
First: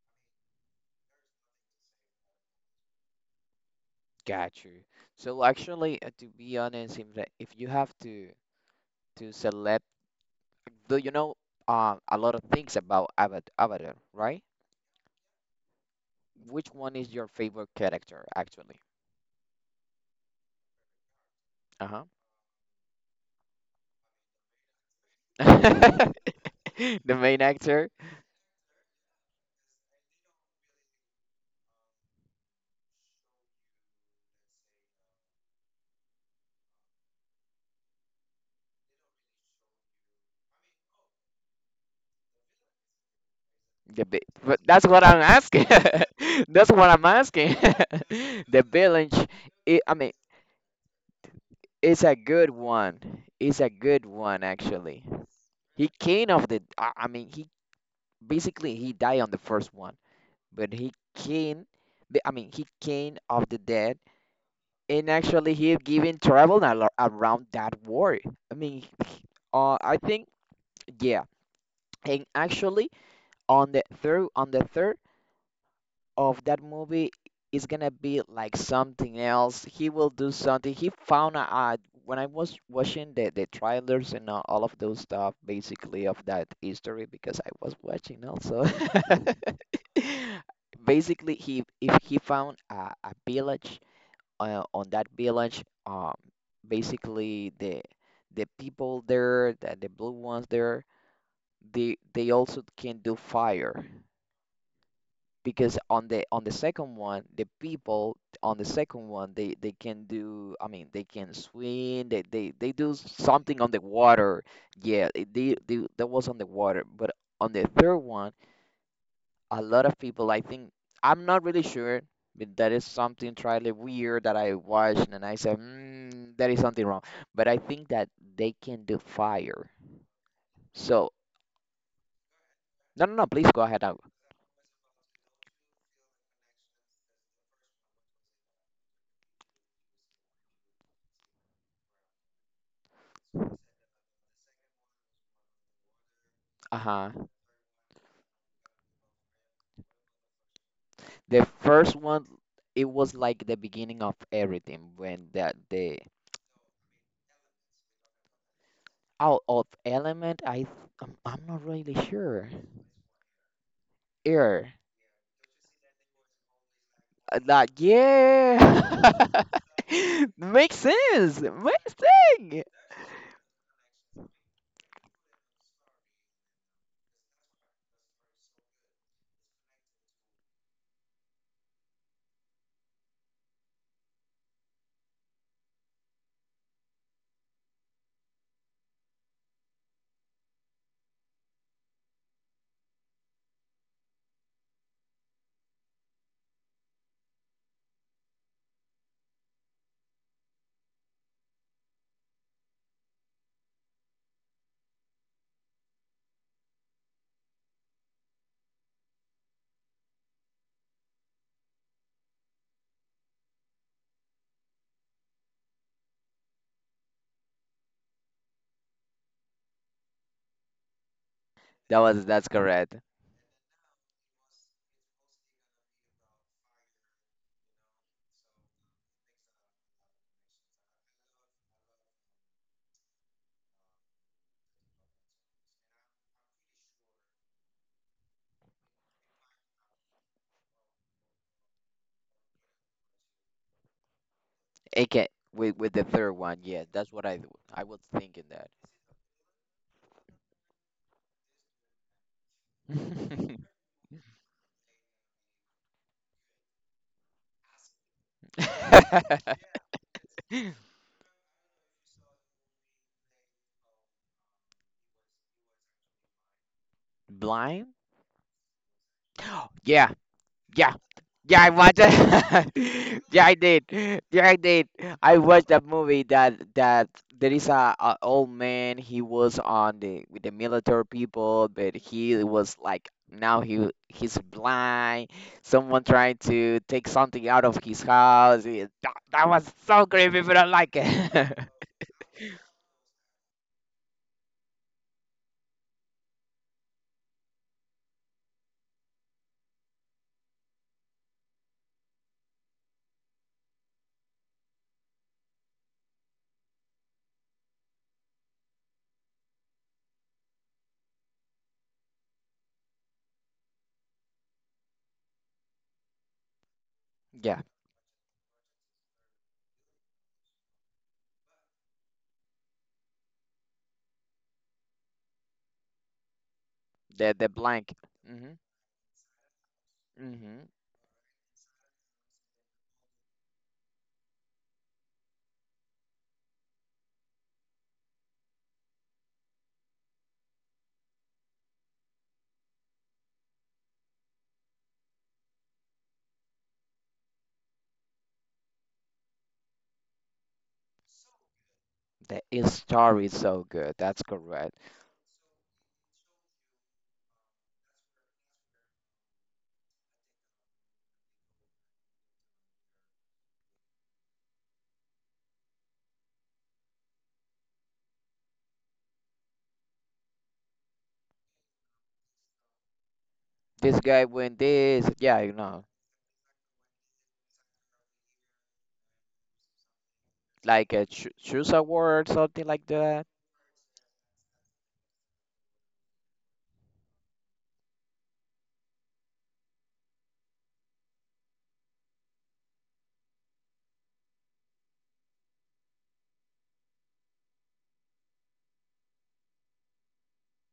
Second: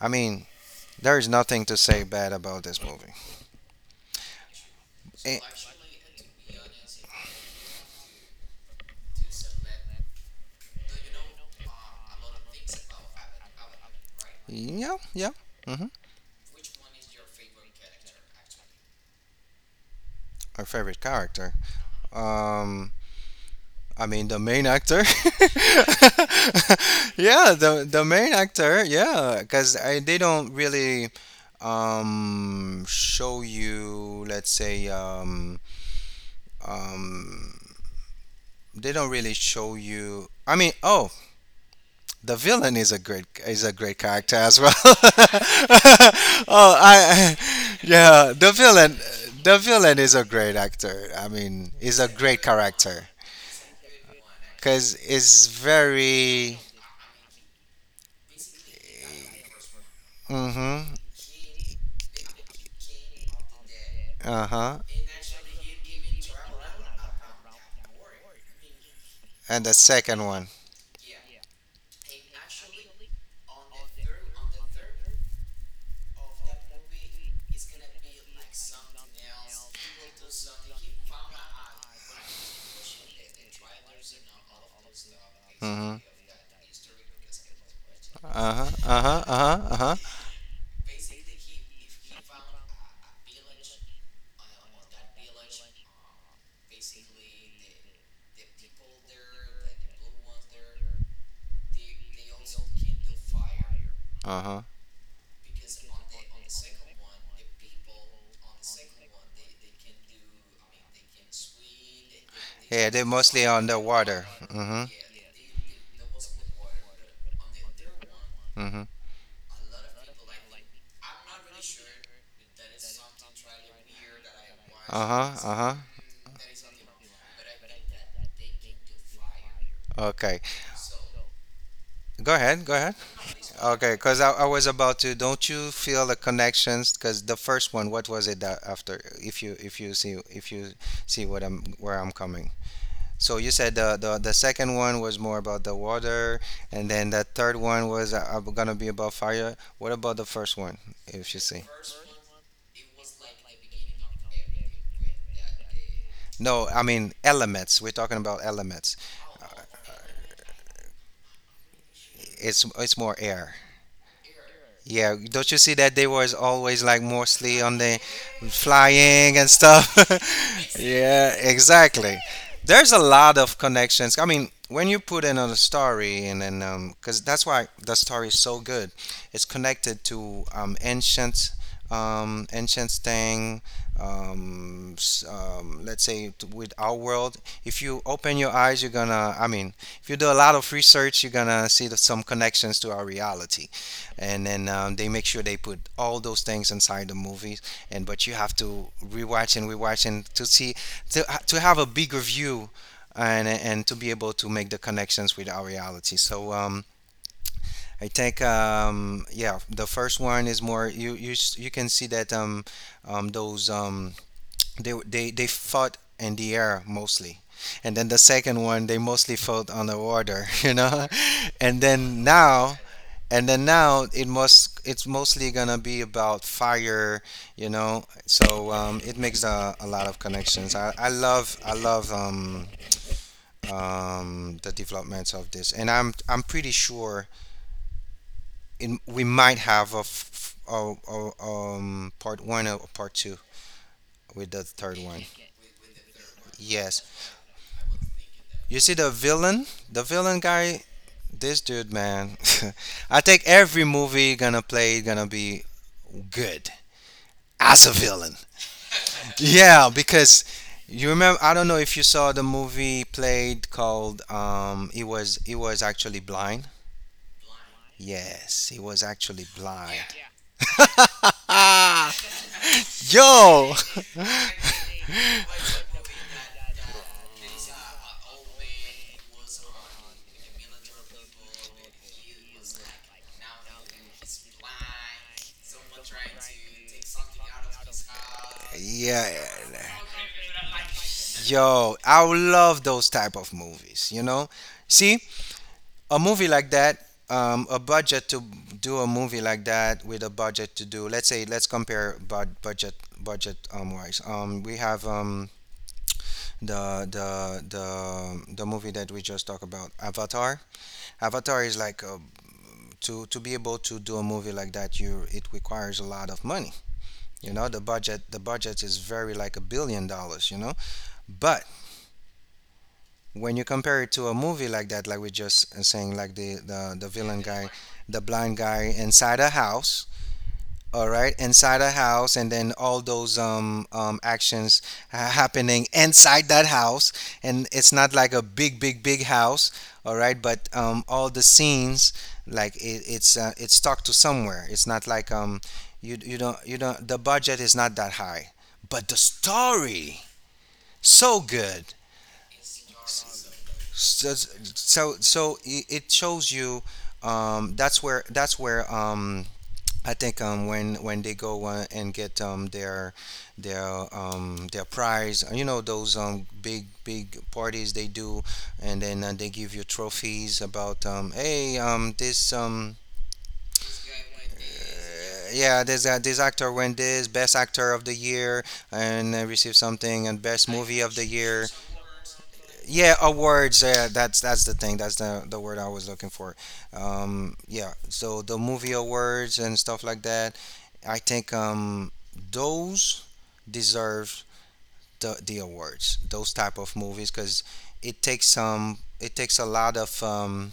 B: I mean, there is nothing to say bad about this movie.
A: Got you.
B: Eh,
A: So actually, uh, to be honest, if the- if you have to to select, do you know um a lot of things about Avat Avatar, right?
B: yeah, yeah. Hmm.
A: Which one is your favorite character actually?
B: Our favorite character.
A: Uh-huh.
B: Um, I mean, the main actor.
A: The main
B: Yeah, the
A: actor,
B: the main actor. Yeah, because I they don't really um show you. Let's say um um they don't really show you. I mean, oh, the villain is a great is a great
A: the bi-
B: character as
A: but
B: well.
A: that's what I'm asking. That's
B: oh,
A: what I'm
B: I
A: asking.
B: yeah, the
A: The
B: villain
A: villain,
B: the
A: it, I
B: villain
A: mean,
B: is a great actor. I mean, is
A: it's
B: a
A: a
B: great
A: good one.
B: character
A: It's a good one
B: because
A: actually.
B: it's
A: He came of
B: very.
A: the, I, I mean, he basically he died on the first one, but he
B: Mm-hmm.
A: came, the- I mean, he came of the dead,
B: Uh huh.
A: and actually he given travel al around that world. I mean,
B: And the
A: uh, I
B: second
A: think
B: one.
A: yeah, and actually on the third on the third of that movie is gonna be like something else. He will do something. He found out when I was watching the the trailers and all all of those stuff,
B: Mm hmm.
A: basically of that history, because I was watching
B: Uh
A: also.
B: huh. Uh huh. Uh huh. Uh huh.
A: Basically, he if he found a, a village, uh, on that village, um, basically the the people there, the, the blue ones there, they they also can do fire
B: Uh huh.
A: because on the on the second one the people on the second one they they can do, I mean, they can swim, they they, they
B: Yeah,
A: do
B: they're mostly
A: something
B: on
A: on
B: the
A: the
B: water.
A: water.
B: Mm
A: Yeah, it- they, they that was on the water, but on the third one
B: hmm. Mm hmm.
A: a lot of people I think I'm not really sure, but that is something totally weird that I
B: Uh
A: watched and
B: huh.
A: I
B: Uh
A: said,
B: huh.
A: mm, that is something wrong, but I think that they can do fire,
B: Okay.
A: so
B: Go ahead. Go ahead.
A: no, no, no, please go ahead.
B: Okay.
A: Uh,
B: Because I, I was about to. Don't you feel the connections? Because the first one, what was it that after? If you if you see if you see what I'm where I'm coming. So you said the, the the second one was more about the water, and then
A: uh-huh.
B: the third one was uh, uh, gonna be about fire. What about the first one, if you
A: The
B: see?
A: first one, it was like the beginning of everything when the the
B: No, I mean elements. We're talking about elements.
A: out of element. I th- I'm, I'm not really sure.
B: It's it's more air.
A: Air,
B: Yeah, don't you see that they was always like
A: Uh,
B: mostly
A: like
B: on the flying
A: yeah,
B: and stuff?
A: makes
B: Yeah,
A: sense. Makes
B: exactly.
A: sense.
B: There's a lot of connections. I mean, when you put in a story, and then um, because that's why the story is so good, it's connected to um, ancient, um, ancient thing. Um, s- um, let's say to, with our world. If you open your eyes, you're gonna. I mean, if you do a lot of research, you're gonna see the, some connections to our reality, and then um, they make sure they put all those things inside the movies. And but you have to rewatch and rewatch and to see to to have a bigger view and and to be able to make the connections with our reality. So um, I think um, yeah, the first one is more you you s- you can see that um, um, those um, they they they fought in the air mostly. And then the second one, they mostly fought on the water, you know. And
A: That
B: then
A: was that's
B: now
A: correct.
B: and then now it must it's mostly gonna be about fire, you know. So um, it makes a, a lot of connections. I, I love I love um, um, the developments of this, and I'm I'm pretty sure in, we might have a, f- a, a um, part one or part two with the third
A: It
B: one.
A: can with with the third one. Yeah,
B: Yes,
A: that's what I I was thinking that.
B: you see the villain, the villain guy, this dude, man. I think every movie gonna play gonna be good as a villain. Yeah, because you remember, I don't know if you saw the movie played called um it was it was actually blind.
A: Blind?
B: Yes, he was actually blind.
A: Yeah. Yeah. Yeah, I watched it. Yeah, I
B: Yo.
A: did. Yeah, I did. I watched that movie that that there is a, a old man. He was on the with the military people, but he was like now he he's blind. Someone trying to take something out of his house. It- That, that was
B: Yeah.
A: so creepy, but I like it.
B: Yo, I love those type of movies, you know? See, a movie like that, um, a budget to do a movie like that with a budget to do, let's say, let's compare bud budget budget um wise. Um, we have um the the the the movie that we just talked about, Avatar. Avatar is like, uh, to to be able to do a movie like that, you it requires a lot of money. You
A: Yeah,
B: know, the budget the budget is very like a billion dollars. You know, but when you compare it to a movie like that, like we just uh, saying, like the the the
A: the
B: villain
A: the
B: guy,
A: blank.
B: the blind
A: Mhm.
B: guy inside a house,
A: Mhm.
B: all right, inside a house, and then all those um, um actions ha- happening inside that house, and it's not like a big big big house, all right, but um all the scenes, like it, it's uh, it's stuck to somewhere, it's not like um you you don't you don't, the budget is not that high, but the story so good.
A: The story is so good. That's
B: So so
A: correct.
B: so so, it it shows you um that's where that's where um I think um, when when they go uh, and get um, their their um, their prize, uh, you know those um, big big parties they do, and then uh, they give you trophies about um, hey um, this um,
A: This guy went this. Yeah,
B: uh,
A: you
B: yeah,
A: know.
B: this uh, this actor won this best actor of the year, and uh, received something, and best
A: Like
B: movie
A: a
B: of the
A: cho
B: year.
A: choose a word, something like
B: Yeah,
A: that.
B: awards. Yeah, that's that's the thing. That's the the word I was looking for. Um, yeah. So the movie awards and stuff like that. I think um, those deserve the the awards. Those type of movies, because it takes um it takes a lot of um,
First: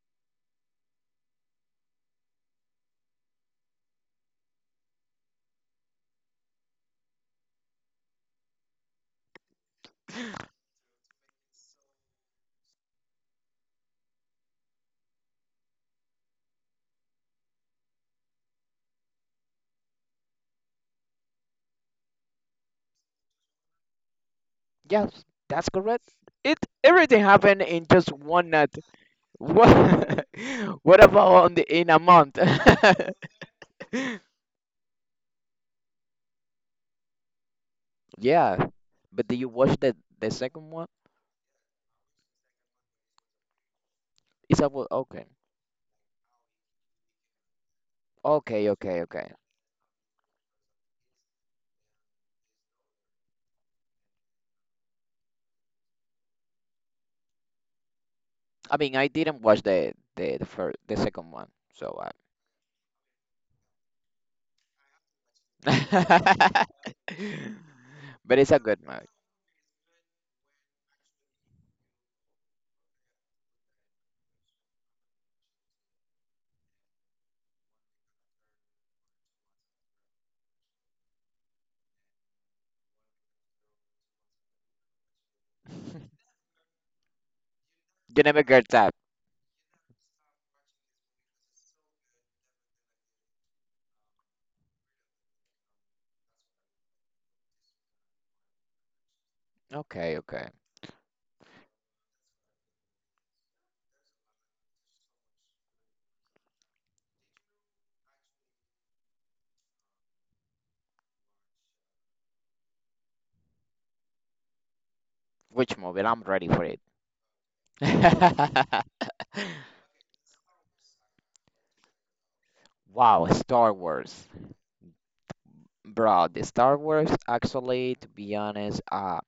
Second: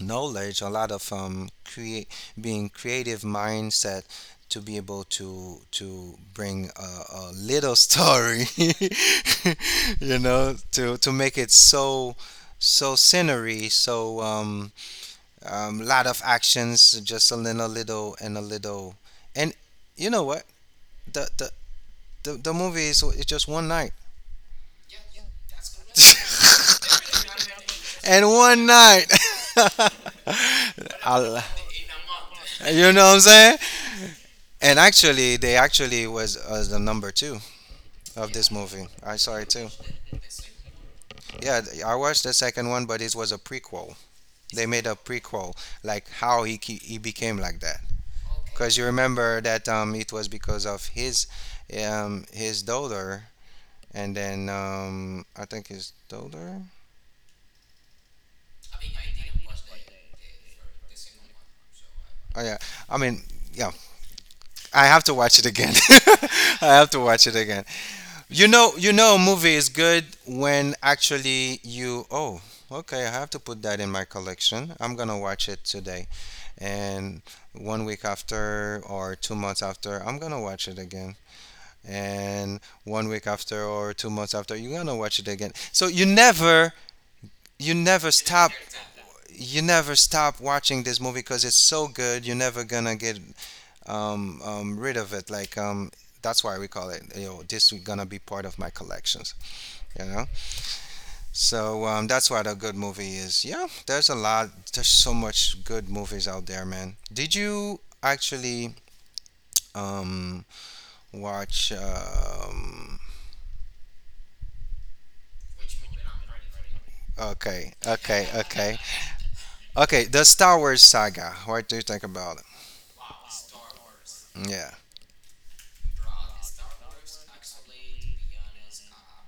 B: knowledge, a lot of um, create being creative mindset to be able to to bring a, a little story, you know, to to make it so so scenery, so um, um, lot of actions, just a little little and a little, and you know what, the the the, the movie is, it's just one night.
A: Yes, that's correct. It Everything happened in just
B: And
A: one
B: one
A: night.
B: night.
A: What? What about
B: Allah.
A: on the in a month?
B: You know what I'm saying? And actually, they actually was uh, the number two of this
A: Yeah,
B: movie. I
A: but
B: saw
A: did you
B: it too.
A: watch the the second one?
B: Yeah, th- I watched the second one, but it was a prequel.
A: Is
B: They
A: that
B: made
A: what?
B: a
A: Okay,
B: prequel, like how he ke- he became like that.
A: okay,
B: Because you
A: okay, okay.
B: remember that um, it was because of his um, his daughter, and then um, I think his daughter.
A: I mean, I didn't watch the the the first the second one, so I.
B: Oh yeah. I mean, yeah. I have to watch it again. I have to watch it again.
A: But
B: You
A: it's a
B: know,
A: good
B: you
A: movie.
B: know, a movie is good when actually you. Oh, okay. I have to put that in my collection. I'm gonna watch it today, and one week after or two months after, I'm gonna watch it again. And one week after or two months after, you're gonna watch it again. So you never, you never
A: You never
B: stop
A: get that.
B: you never stop watching this movie because it's so good. You're never gonna get um, um, rid of it. Like um, that's why we call it. You know, this is gonna be part of my collections. You
A: Okay,
B: know,
A: okay.
B: so um, that's what a good movie is. Yeah, there's a lot. There's so much good movies out there, man. Did you actually um, watch? Um,
A: Which movie? I'm ready for.
B: okay, okay, okay, okay. The Star Wars saga. What do you think about it?
A: Wow, Star Wars.
B: Yeah.
A: Bro, the Star Wars, actually, to be honest, uh,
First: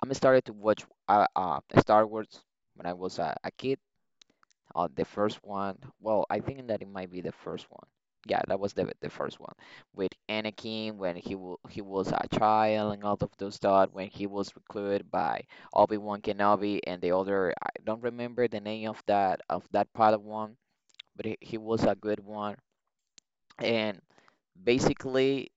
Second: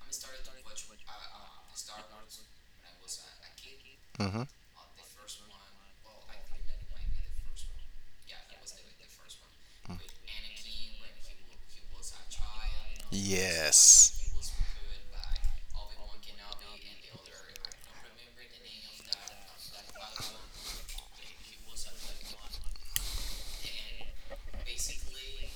A: I'm started to watch uh, uh, Star Wars when I was a, a kid.
B: Mm-hmm.
A: Uh, the first one, well, I think that it might be the first one. Yeah, that was the the first one with Anakin when he wa- he was a child and all of those stuff when
B: Yes.
A: he was recruited by Obi-Wan Kenobi, and the other I don't remember the name of that of that Padawan, but he, he was a good one. And basically,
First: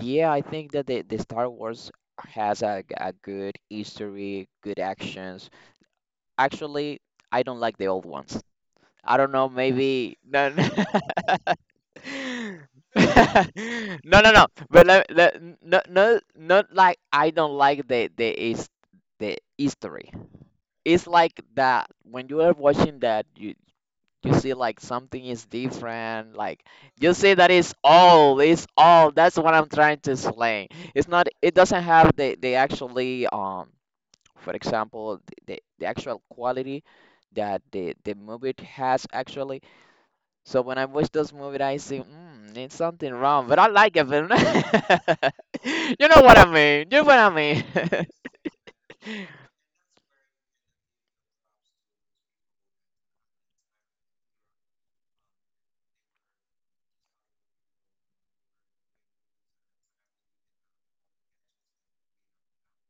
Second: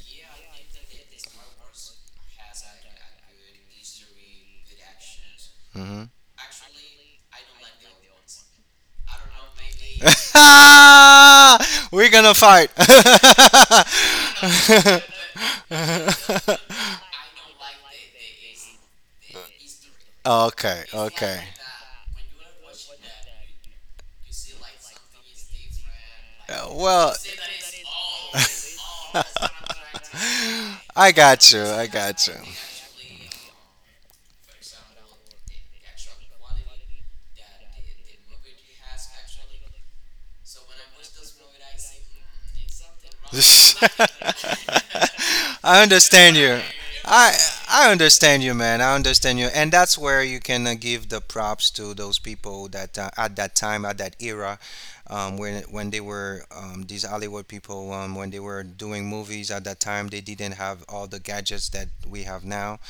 A: yeah, I think that the, the Star Wars has a, g- a good history, good actions.
B: Hmm.
A: Actually, I don't like the old ones. I don't know, maybe no, no,
B: We're gonna fight.
A: no, no, no. But let, let, no, no, not like I don't like the the is the history.
B: Okay,
A: It's like
B: okay.
A: that when you are watching that, you you see like something is different, like
B: Uh,
A: you
B: well,
A: see that it's all it's all that's what I'm trying to explain. It's
B: I
A: not,
B: got
A: it
B: you.
A: doesn't
B: I
A: have
B: got you.
A: the the actually, um for example, the, the, the actual quality that the the movie has, actually. So when I watch those movies, I see, mm, there's something wrong, but I like it, but.
B: I
A: You know
B: understand
A: what I
B: you.
A: mean, you know what I
B: I
A: mean?
B: I understand you, man. I understand you, and that's where you can uh, give the props to those people that uh, at that time, at that era, um, when when they were um, these Hollywood people, um, when they were doing movies at that time, they didn't have all the gadgets that we have now.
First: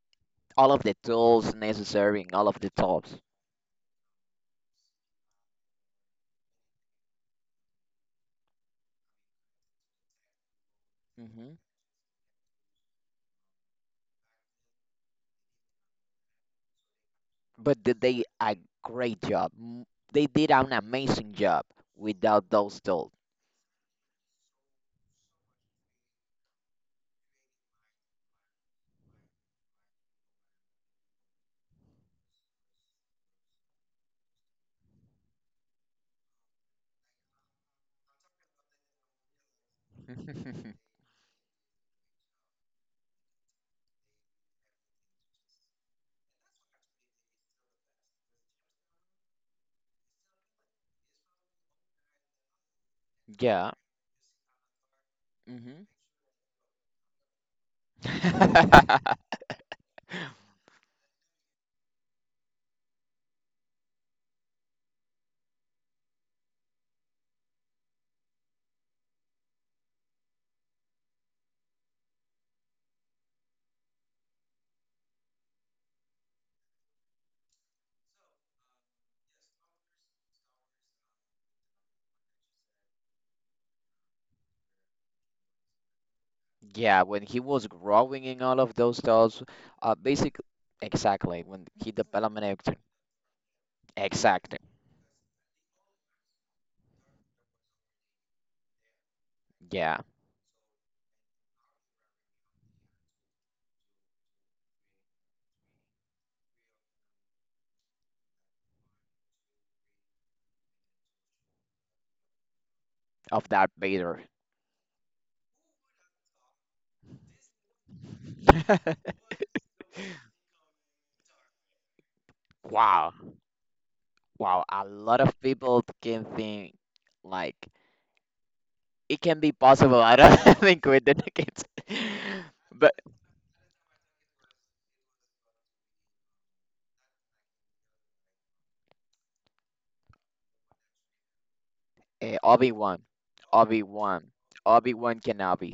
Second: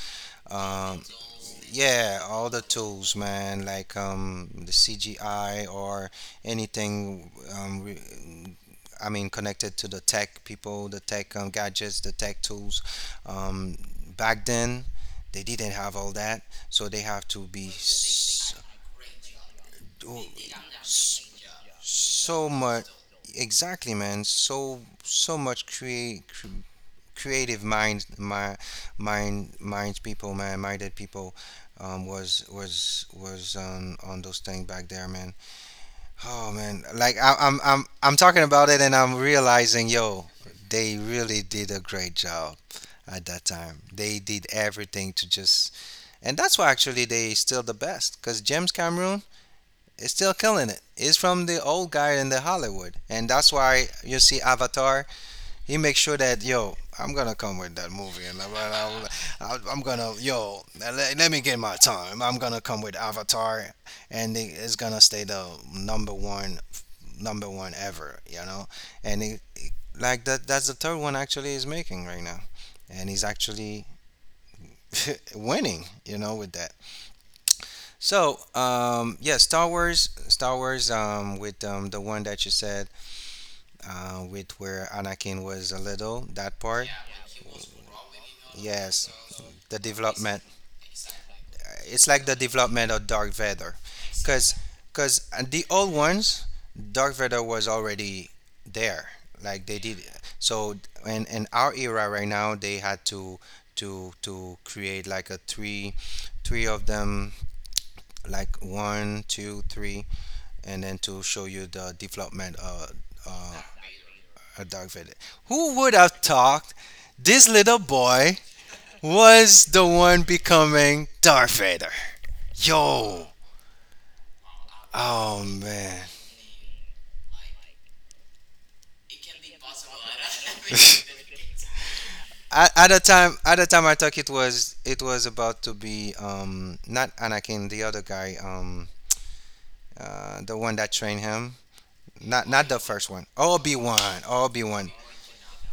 A: All of the
B: Um,
A: tools
B: yeah,
A: necessary and all
B: all
A: of
B: the
A: the
B: tools,
A: tools.
B: man, like um, the C G I or anything. Um, re- I mean, connected to the tech people, the tech um,
A: Hmm.
B: gadgets, the tech tools. Um, back then, they didn't have all that, so they have to be
A: But did they did
B: s-
A: a great job. M-
B: do-
A: They did an
B: s-
A: amazing job without
B: so
A: those
B: much.
A: told.
B: Exactly, man. So so much create creative mind, mind, mind, minds people, man, minded people, um, was was was on on those things back there, man. Oh man, like I, I'm I'm I'm talking about it and I'm realizing, yo, they really did a great job at that time. They did everything to just, and that's why actually they still the best, cause James Cameron is still killing it. He's from the old guy in the Hollywood, and that's
A: Yeah.
B: why you see Avatar, he
A: Hmm.
B: makes sure that yo, I'm gonna come with that movie, and I, I, I'm gonna yo, let, let me get my time. I'm gonna come with Avatar, and it- it's gonna stay the number one, number one ever, you know. And it, it- like that, that's the third one actually he's making right now, and he's actually winning, you know, with that. So, um, yeah, Star Wars, Star Wars, um, with um, the one that you said, uh, with where Anakin was a little. That part,
A: Yeah, when he was growing in all of those
B: yes,
A: dolls,
B: the
A: uh,
B: development.
A: basically, exactly, when
B: uh,
A: he
B: It's like the
A: developed,
B: development of Dark Vader, because
A: exactly,
B: because the old ones, Dark Vader was already there. Like they
A: yeah,
B: did. So in in our era right now, they had to to to create like a three three of them, like one two three, and then to show you the development uh,
A: of
B: uh
A: Darth Vader.
B: a dog vendor. Who would have thought this little boy was the one becoming Darth Vader?
A: Wow,
B: Yo,
A: wow, a lot of
B: oh
A: people
B: man.
A: can think like it can be possible. I don't think we did the kids,
B: At, at
A: but.
B: the time, at the time, I thought it was it was about to be um not Anakin, the other guy, um uh the one that trained him,
A: Uh,
B: not not
A: Obi
B: the
A: Wan,
B: first one. Obi
A: Obi
B: Wan,
A: Wan,
B: Obi Wan,
A: Obi Wan Kenobi.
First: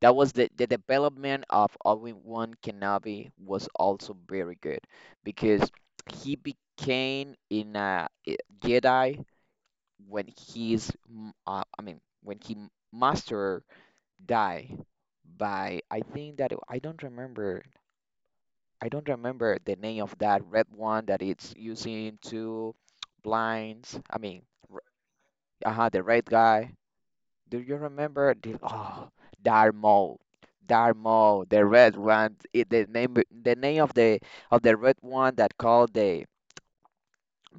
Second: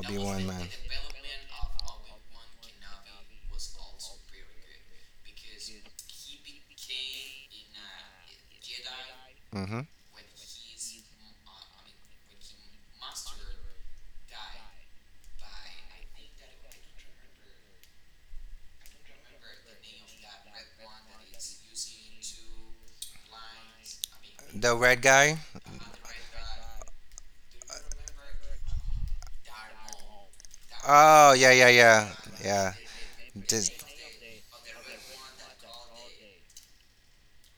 A: That was
B: Wan,
A: the the
B: man.
A: development of Obi Wan Kenobi, was also very good because he became in a eh, Jedi
B: Hmm.
A: when he's m- uh, I mean when he m- master die by, I think that I don't remember I don't remember the name of that red one that it's using to blinds, I mean,
B: The red guy?
A: uh the red guy. Do you remember the, oh Darmo,
B: Oh,
A: Darmo,
B: yeah,
A: the
B: yeah,
A: red
B: yeah.
A: one? It,
B: Yeah.
A: the name, the
B: Dis-
A: name of the of the red one that called the,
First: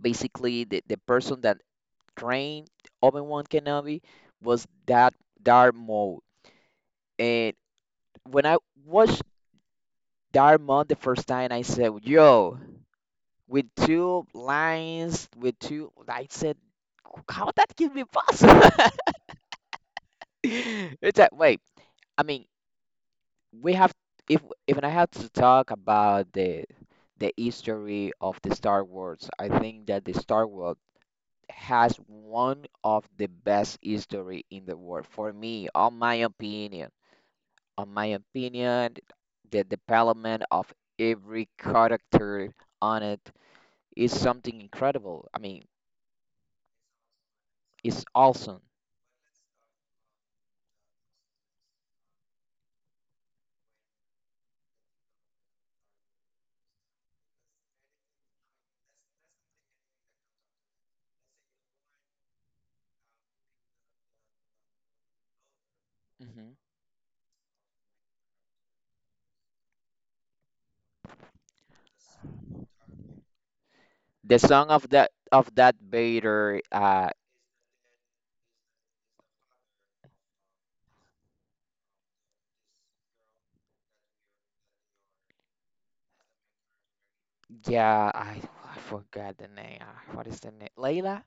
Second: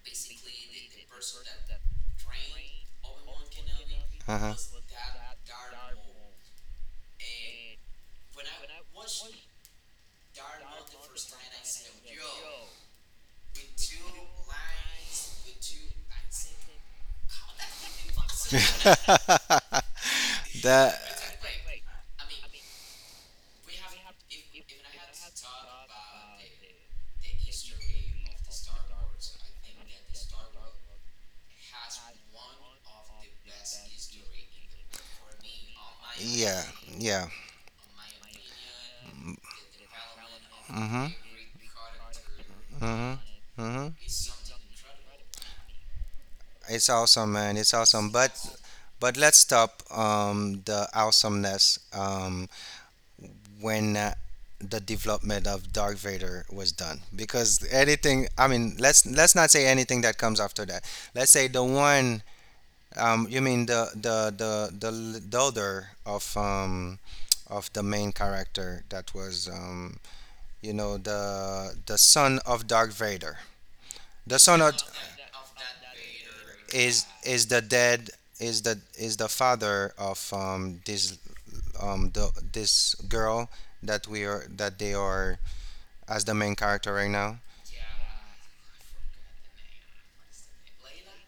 A: basically the, the person that trained Obi Wan Kenobi
B: uh-huh.
A: was that Darmo. And when I watched Darmo the first time, I said, "Yo, with two lines, with two," I said, "How that can be possible?"
B: the,
A: It's like, wait, I mean, we have if if I had to talk about the the history of the Star Wars, I think that the Star Wars has one of the best history in the world for me, on my
B: yeah,
A: opinion.
B: yeah.
A: On my opinion, the development of
B: Mm-hmm.
A: every character on it
B: Mm-hmm. Mm-hmm.
A: is something incredible. I mean,
B: It's awesome, man. It's
A: it's
B: awesome. But
A: awesome.
B: but let's stop um, the awesomeness. Um, when uh, the development of Darth Vader was done, because anything, I mean, let's let's not say anything that comes after that. Let's say the one, um you mean the the the the daughter of
A: Hmm.
B: um of the main character that was um you know, the the son of Darth Vader,
A: The
B: the son
A: song
B: of
A: of that of that Vader,
B: is
A: uh,
B: is the dead, is the is the father of um this, um the, this girl that we are that they are as the main character right now.
A: yeah, I I forgot the name. Uh, What is the name? Layla?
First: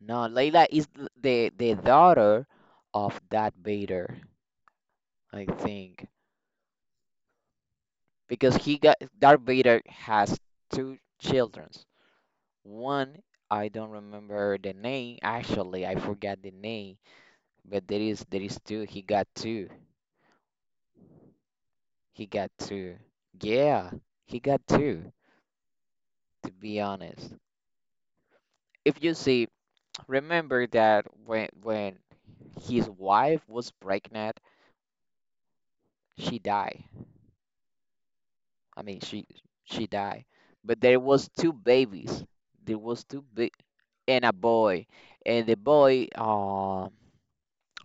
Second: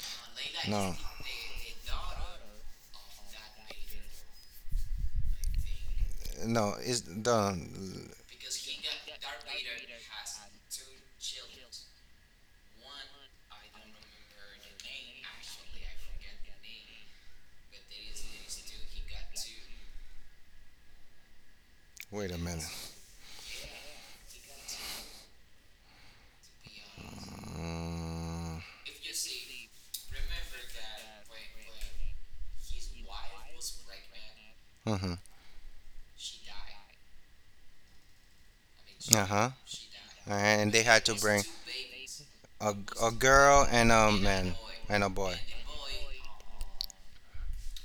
A: No, Layla is
B: No,
A: th- the the daughter of Darth Vader, I think,
B: no, it's the.
A: because he got Darth Vader has two children. One, I don't remember the name. Actually, I forgot the name, but there is there is two. He got two. He
B: Wait a
A: got
B: minute.
A: two. Yeah, he got two, to be honest.
B: Mm.
A: If you see, remember that when when his wife was pregnant,
B: Mm-hmm.
A: she died. I mean,
B: Uh
A: she
B: huh.
A: she died,
B: And
A: but
B: they
A: there
B: had to
A: was
B: bring
A: two babies.
B: a,
A: There was
B: a
A: two big
B: girl and a
A: and a
B: man
A: boy,
B: and a boy.
A: and the boy. Uh,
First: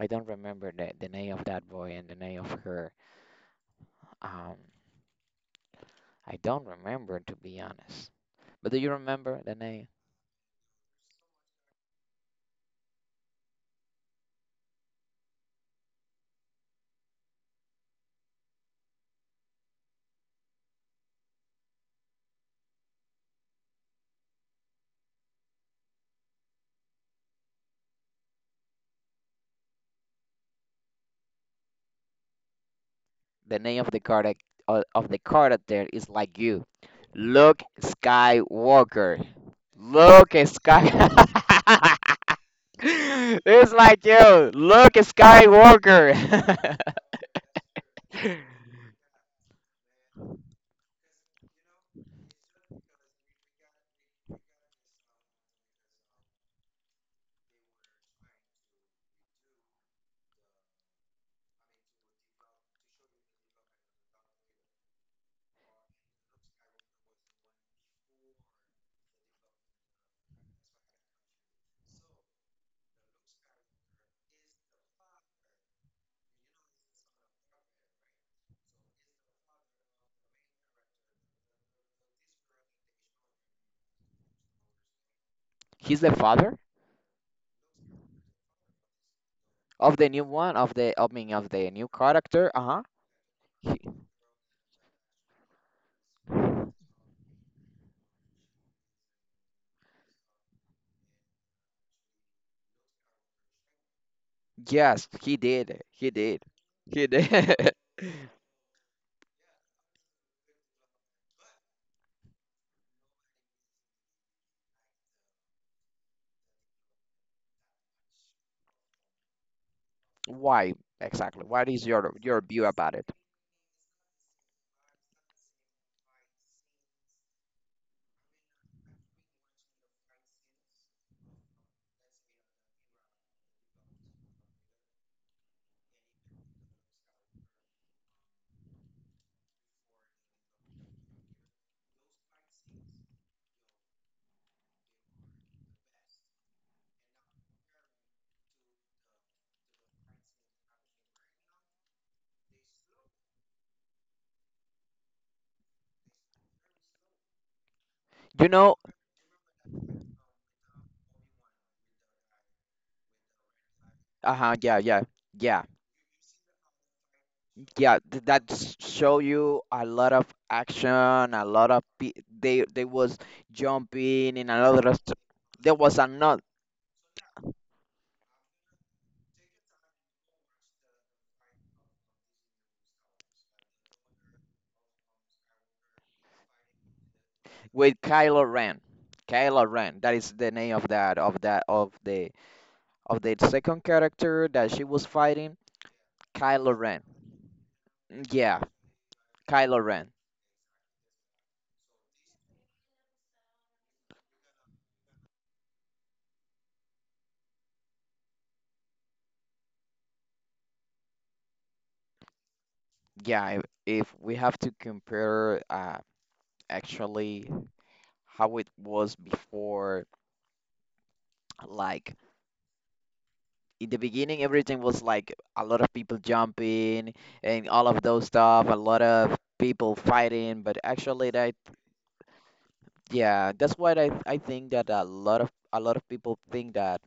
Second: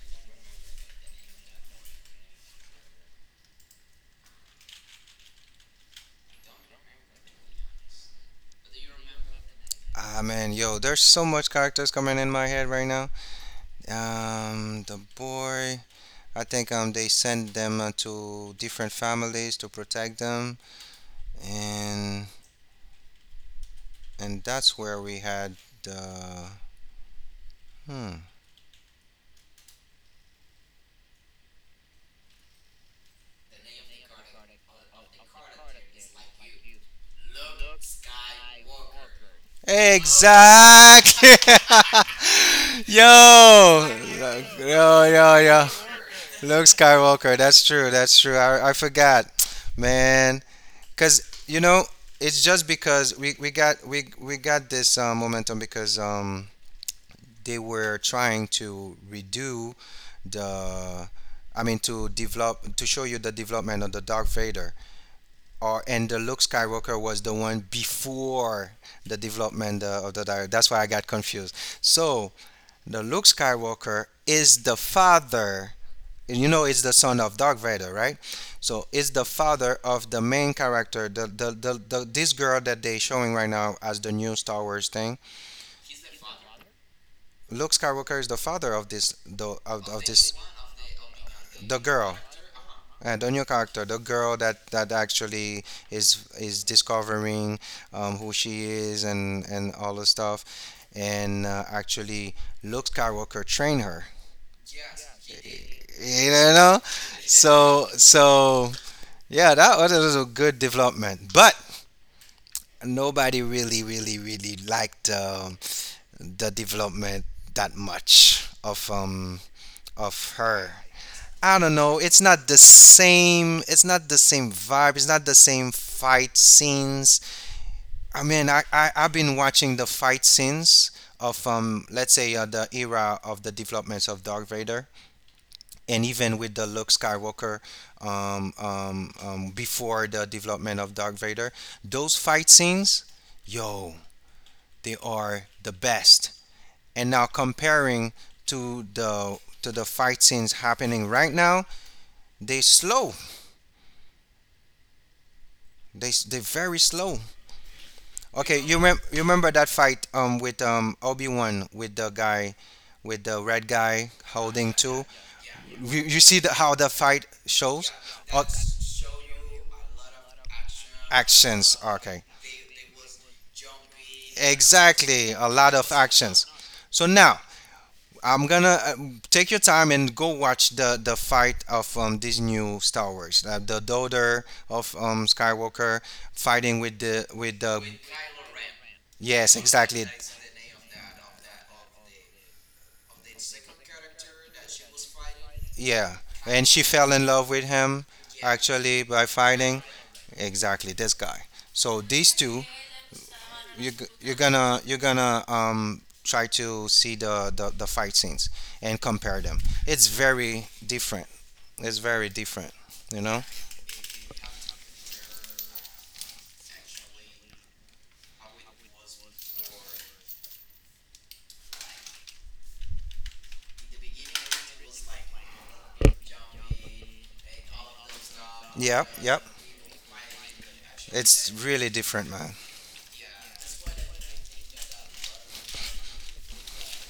A: I don't remember the the name of that boy and the name of her. Um, I don't remember, to be honest. But do you remember the name?
B: Ah man, yo, there's so much characters coming in my head right now. Um, the boy, I think um they send them uh, to different families to protect them, and and that's where we had the Hmm.
A: The name of the character uh, of the character is like you, Luke Skywalker. Luke Sky.
B: Exactly.
A: It's
B: yo,
A: like you, Luke
B: yo, yo, yo.
A: Skywalker.
B: Luke Skywalker. That's true. That's true. I, I forgot, man. Cause you know, it's just because we, we got we we got this uh, momentum because um they were trying to redo the. I mean, to develop, to show you the development of the Dark Vader or and the Luke Skywalker was the one before the development uh, of the diary. That's why I got confused. So the Luke Skywalker is the father. You know, it's the son of Darth Vader, right? So it's the father of the main character, the, the, the, the this girl that they showing right now as the new Star Wars thing.
A: He's the father
B: Luke Skywalker is the father of this, the, of,
A: of
B: of
A: the new
B: this,
A: one, of the I mean of the
B: the
A: new
B: girl.
A: character. Uh huh.
B: And on your
A: He,
B: character, the girl that that actually is is discovering um, who she is and and all the stuff, and uh, actually Luke Skywalker trained her.
A: yes, he did. He
B: You
A: did.
B: know,
A: He did.
B: so so yeah, that was, that was a good development, but nobody really really really liked um, the development that much of um of her.
A: Why exactly?
B: I
A: What
B: don't
A: is
B: know.
A: your
B: It's
A: your
B: not the
A: view about it?
B: same. It's not the same vibe. It's not the same fight scenes. I mean, I, I I've been watching the fight scenes of um let's say uh, the era of the developments of Darth Vader and even with the Luke Skywalker um, um, um before the development of Darth Vader, those fight scenes, yo, they are the best. And now comparing to the to the fight scenes happening right now, they slow. They s- they're very slow.
A: You
B: Okay, you
A: know.
B: remember you remember that fight um with um Obi Wan with the guy, with the red guy
A: Uh huh.
B: holding
A: Yeah.
B: two.
A: Yeah. Yeah.
B: You, you see the, how the fight shows.
A: Yeah. th-
B: Oh,
A: That s- show you a lot of action. A lot
B: actions.
A: of pe-
B: Okay,
A: they they was jumping in a lot of. st-
B: exactly, a lot
A: There
B: of
A: was a another
B: actions. So now I'm gonna uh, take your time and go watch the the fight of um these new Star Wars, uh, the daughter of um Skywalker fighting with the with the
A: with Kylo Ren.
B: yes,
A: Kylo Ren.
B: exactly.
A: That is the name of that of that of the of the second character that she was fighting,
B: Yeah, and
A: Kylo
B: she
A: Ren.
B: fell in love with him
A: Yeah,
B: actually by fighting,
A: Kylo Ren.
B: exactly, this guy. So these two. You're g- you're gonna, you're gonna um try to see the, the the fight scenes and compare them. It's very different. It's very different. You know.
A: Yeah, i- if we have to compare, uh, actually, how it was before, like in the beginning, everything was like a lot of people jumping and all of those stuff, a lot
B: Yep.
A: of
B: Yep.
A: people fighting, but actually
B: It's
A: that
B: really different, man.
A: yeah, that's why I I think that a lot of a lot of people think that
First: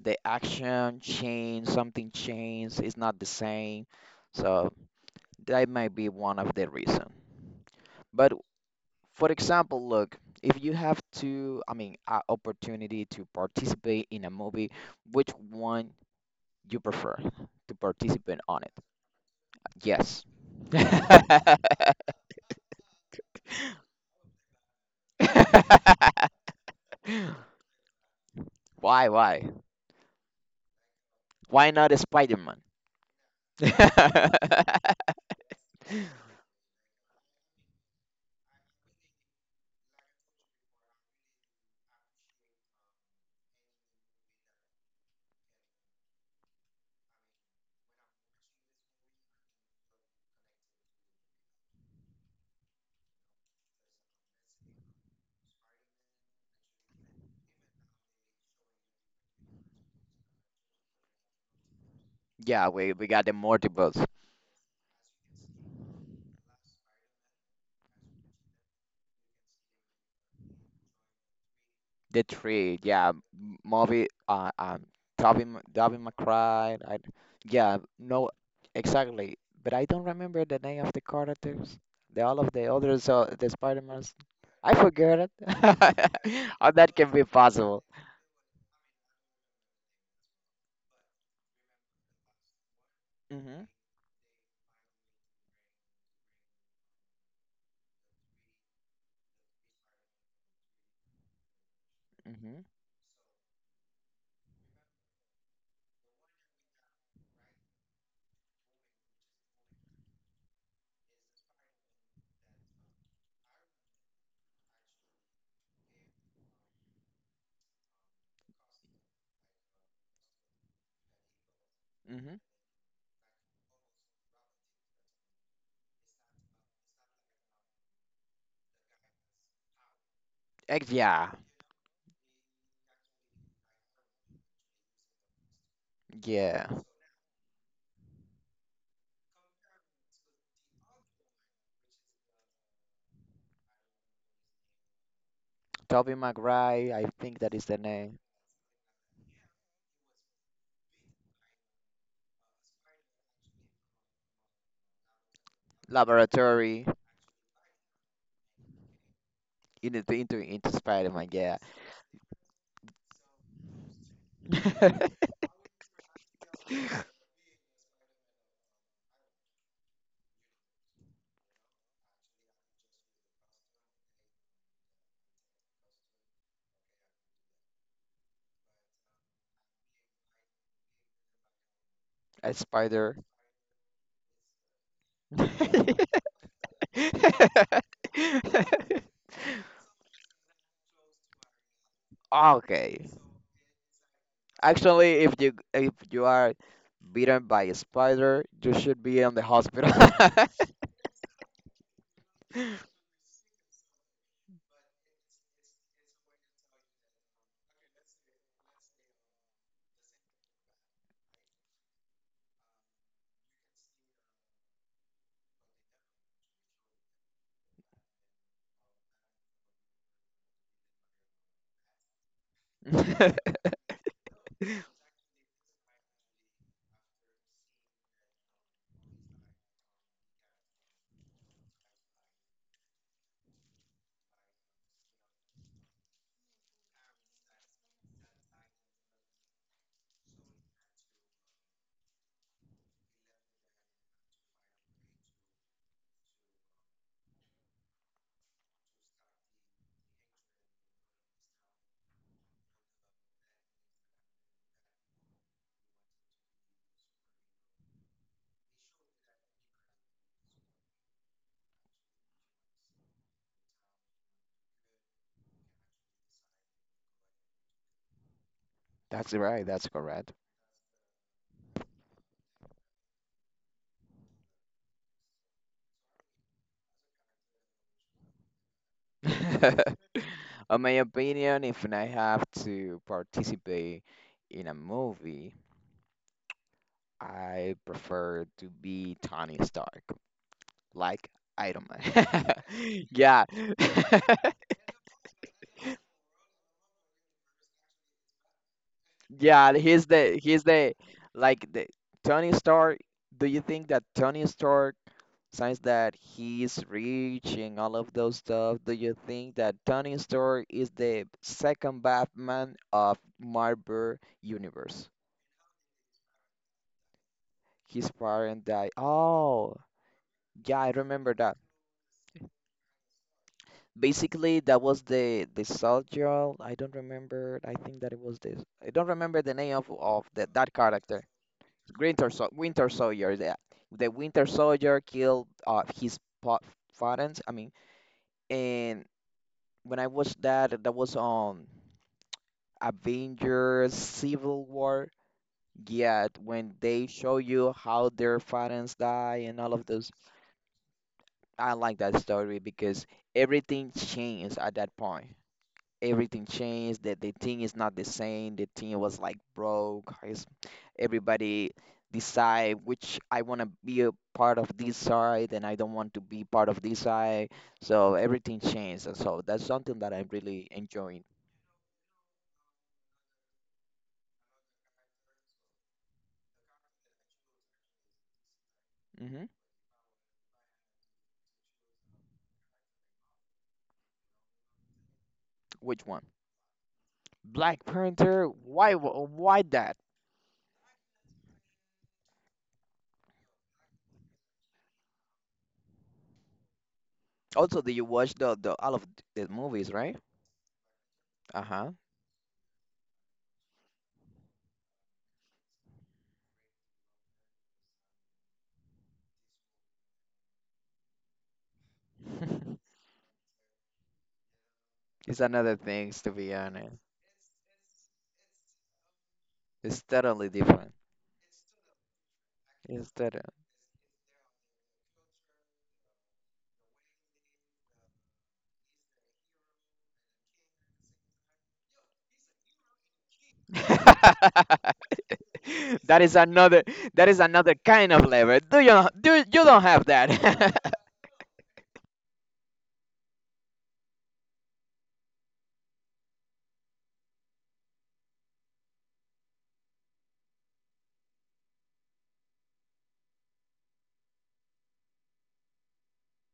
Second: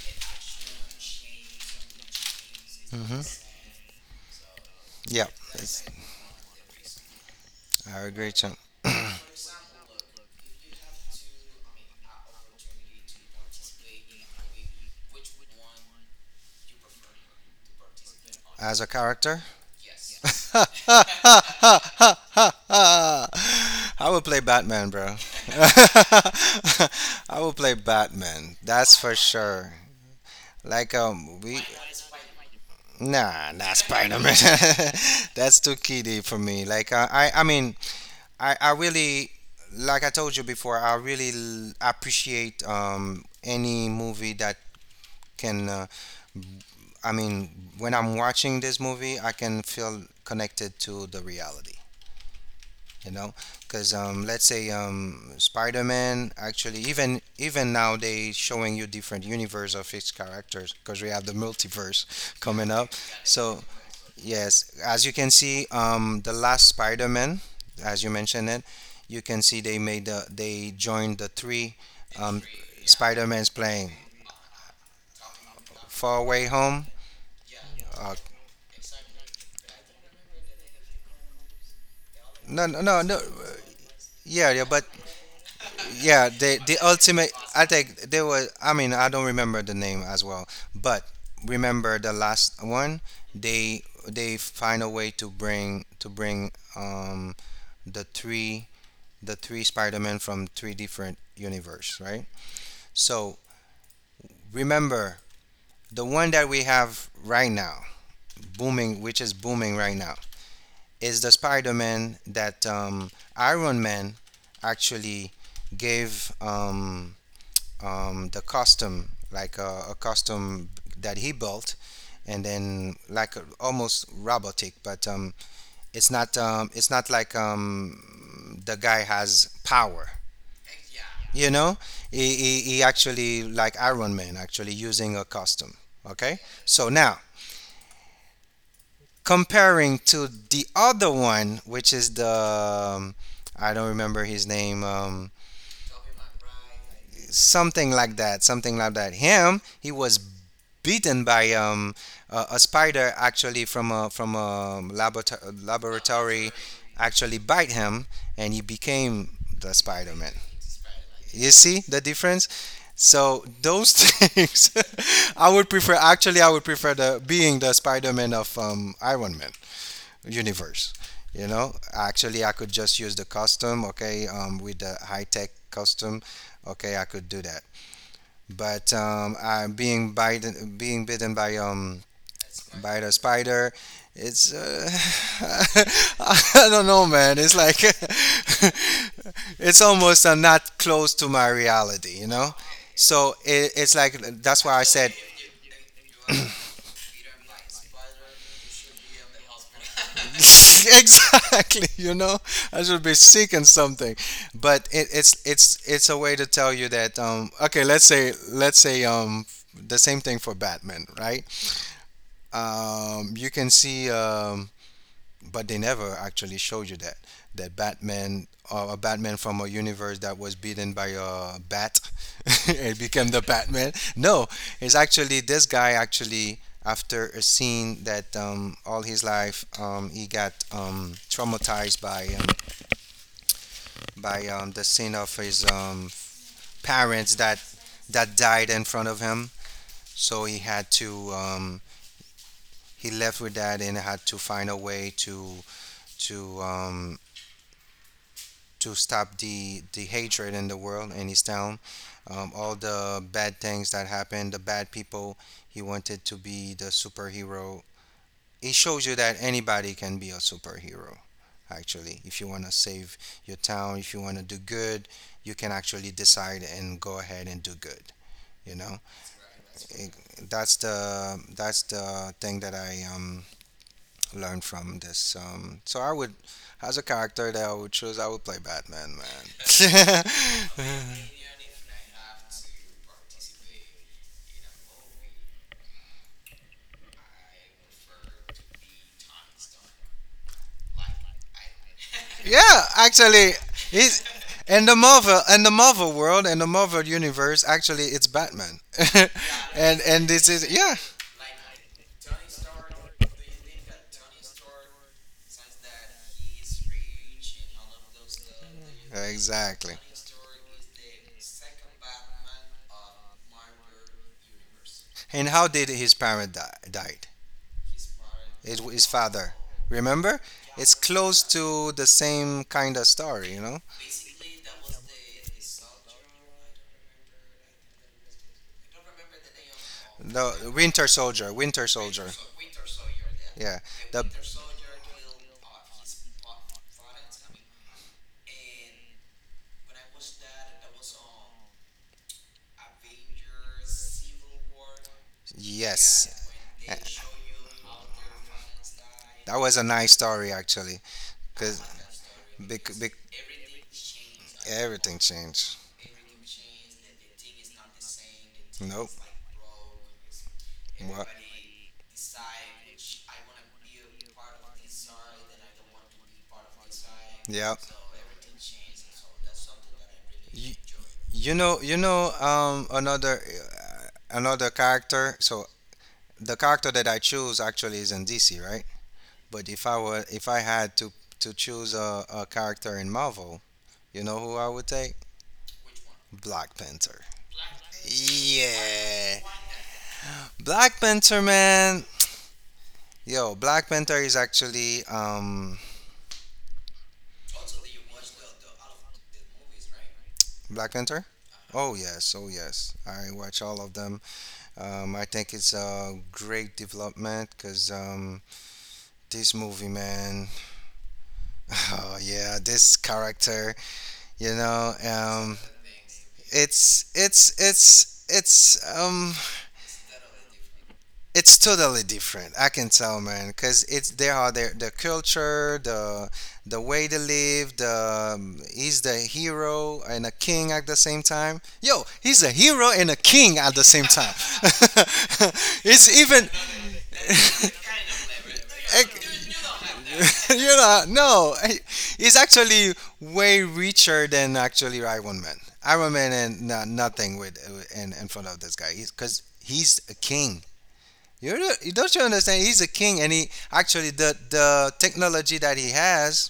A: the action changed, something changed, it's not the same. So
B: Yep.
A: that
B: It's,
A: might be one of the reason.
B: I agree,
A: But
B: Chum.
A: for example, look, if you have to, I mean, uh, opportunity to participate in a movie, which one you prefer to participate on it?
B: As a character.
A: Yes.
B: I will play Batman, bro. I will play Batman. That's
A: Why,
B: for
A: why?
B: sure. Like um, we
A: Why not a Spider-Man?
B: Nah, nah, Spider Man. That's too kiddie for me. Like uh, I, I mean, I, I really, like I told you before, I really l- appreciate um any movie that can. Uh, I mean, when I'm watching this movie, I can feel connected to the reality. You know, because um, let's say um, Spider Man, actually, even even now they showing you different universe of his characters because we have the multiverse
A: Yeah,
B: coming up.
A: we we got the
B: So
A: multiples.
B: yes, as you can see, um, the last Spider-Man, as you mentioned it, you can see they made the they joined the three
A: The
B: um,
A: three, yeah, M-
B: Spider-Mans playing
A: Moby, uh, um, Toby, M- Toby
B: Far away
A: McBride.
B: Home.
A: I, yeah,
B: Uh,
A: no, exactly. But I don't remember the name of the characters. The all of
B: no,
A: the
B: no, no,
A: others,
B: no. uh,
A: uh, the Spider-Mans.
B: Yeah, yeah,
A: I
B: but
A: forgot it.
B: yeah, the
A: How
B: the
A: that can be
B: ultimate. I
A: possible?
B: think they were. I mean, I don't remember the name as well, but remember the last one.
A: Mm-hmm.
B: They they find a way to bring to bring um the three, the three Spider-Man from three different universe, right?
A: Mm-hmm.
B: So remember, the one that we have right now, booming, which is booming right now, is the Spider-Man that, um, Iron Man actually gave, um, um, the costume, like a, a costume that he built,
A: Mm-hmm.
B: and then like a, almost robotic, but um, it's not um, it's not like um, the guy has power.
A: Ex Yeah.
B: You know, he, he, he actually, like Iron Man, actually using a costume. Okay,
A: Yeah.
B: so now comparing to the other one, which is the um, I don't remember his name, um,
A: Toby McGuire, I think that is the
B: something like
A: name.
B: that, something like that. Him, he was beaten by, um, a, a spider, actually, from a from a laborato- laboratory
A: Laboratory,
B: actually bite him, and he became the
A: into
B: Spider-Man.
A: into into Spider-Man,
B: You
A: yeah.
B: see the difference? So those things, I would prefer. Actually, I would prefer the being the Spider-Man of, um, Iron Man universe. You know, actually, I could just use the costume, okay, um, with the high-tech costume, okay, I could do that. But um, I being bitten, being bitten by, um,
A: A
B: by the
A: spider.
B: spider. It's uh, I don't know, man. It's like it's almost uh, not close to my reality, you know.
A: Okay.
B: So it, it's like that's why I
A: Actually,
B: said
A: if you if you are bitten by a spider, you should be in the hospital.
B: exactly, you know, I should be seeking something. But it, it's it's it's a way to tell you that um okay, let's say, let's say um the same thing for Batman, right? Um you can see um but they never actually showed you that that Batman, uh, a Batman from a universe that was beaten by a bat it became the Batman. No, it's actually this guy, actually, after a scene that, um, all his life, um, he got, um, traumatized by, um, by um, the scene of his, um, parents that that died in front of him. So he had to, um, he left with that and had to find a way to to um, to stop the the hatred in the world, and he's down. Um, all the bad things that happened, the bad people. He wanted to be the superhero. It shows you that anybody can be a superhero. Actually, if you want to save your town, if you want to do good, you can actually decide and go ahead and do good. You know,
A: That's right, that's
B: It-
A: correct.
B: that's the that's the thing that I um learn from this. Um, so I would, as a character that I would choose, I would play Batman, man.
A: On my opinion, if I have to participate in a movie, I prefer to be Tony Stark, like Iron Man.
B: Yeah,
A: Yeah.
B: actually, he's in the Marvel, in the Marvel world, in the Marvel universe. Actually, it's Batman,
A: Yeah,
B: and
A: he's
B: and
A: the
B: this
A: he's
B: is,
A: the
B: yeah,
A: like, the Tony Stark. Do you think that Tony Stark, since that he's rich and all of those stuff, do you think that
B: exactly.
A: Tony Stark is the second Batman of Marvel Universe?
B: And how did his parent die, died?
A: His parent
B: It,
A: died.
B: his father.
A: Oh,
B: Remember?
A: yeah, I
B: It's
A: remember
B: close
A: that.
B: to the same kind of story, you know?
A: Basically, that was the the soldier. I don't remember. I think that it was this. I don't remember the name of of the, that
B: The Winter
A: character.
B: Soldier, Winter
A: Winter,
B: Soldier.
A: Sol- Winter Soldier. The,
B: Yeah.
A: the
B: The
A: Winter Soldier killed, uh, his pa- parents. I mean, and when I watched that, that was on Avengers Civil War. Yet
B: yes.
A: when
B: Uh,
A: they show you how their parents die and
B: that
A: all
B: was
A: of
B: a
A: those,
B: nice story actually,
A: I
B: cause
A: like that story
B: bec-
A: because
B: bec-
A: everything changed at that
B: everything
A: point.
B: changed.
A: Everything changed. That, the thing is not the same. The thing
B: Nope.
A: was like broke. It's,
B: What?
A: everybody decide which, I want to be a part of this side and I don't want to be part of this side.
B: Yep.
A: So everything changed, and so that's something that I'm really
B: You,
A: enjoying.
B: you know, you know, um, another uh, another character. So the character that I choose actually is in D C, right?
A: hmm
B: But if I were, if I had to to choose a, a character in Marvel, you know who I would take?
A: which one?
B: Black Panther.
A: Black Panther. Why, wa-
B: Yeah,
A: why that?
B: Black Panther, man. Yo, Black Panther is actually um
A: Also, do you watch the, the all of the movies, right?
B: Black Panther.
A: Uh-huh.
B: Oh yes, oh yes. I watch all of them. Um, I think it's a great development because this movie, man. Oh yeah, this character, you know,
A: It's
B: um,
A: another thing, to be honest.
B: it's it's it's it's um
A: It's totally different.
B: it's totally different. I can
A: It's
B: tell,
A: totally.
B: man, because it's there are their the culture, the the way they live, the um, he's the hero and a king at the same time. Yo, he's a hero and a king at the same time. It's
A: that is
B: even
A: another that is another kind of lever. Do you do you don't have that?
B: you know, no, I- it's actually way richer than actually Iron Man. Iron Man and not, nothing with in, in front of this guy. He's because he's a king. You're, you don't you understand? He's a king, and he actually the the technology that he has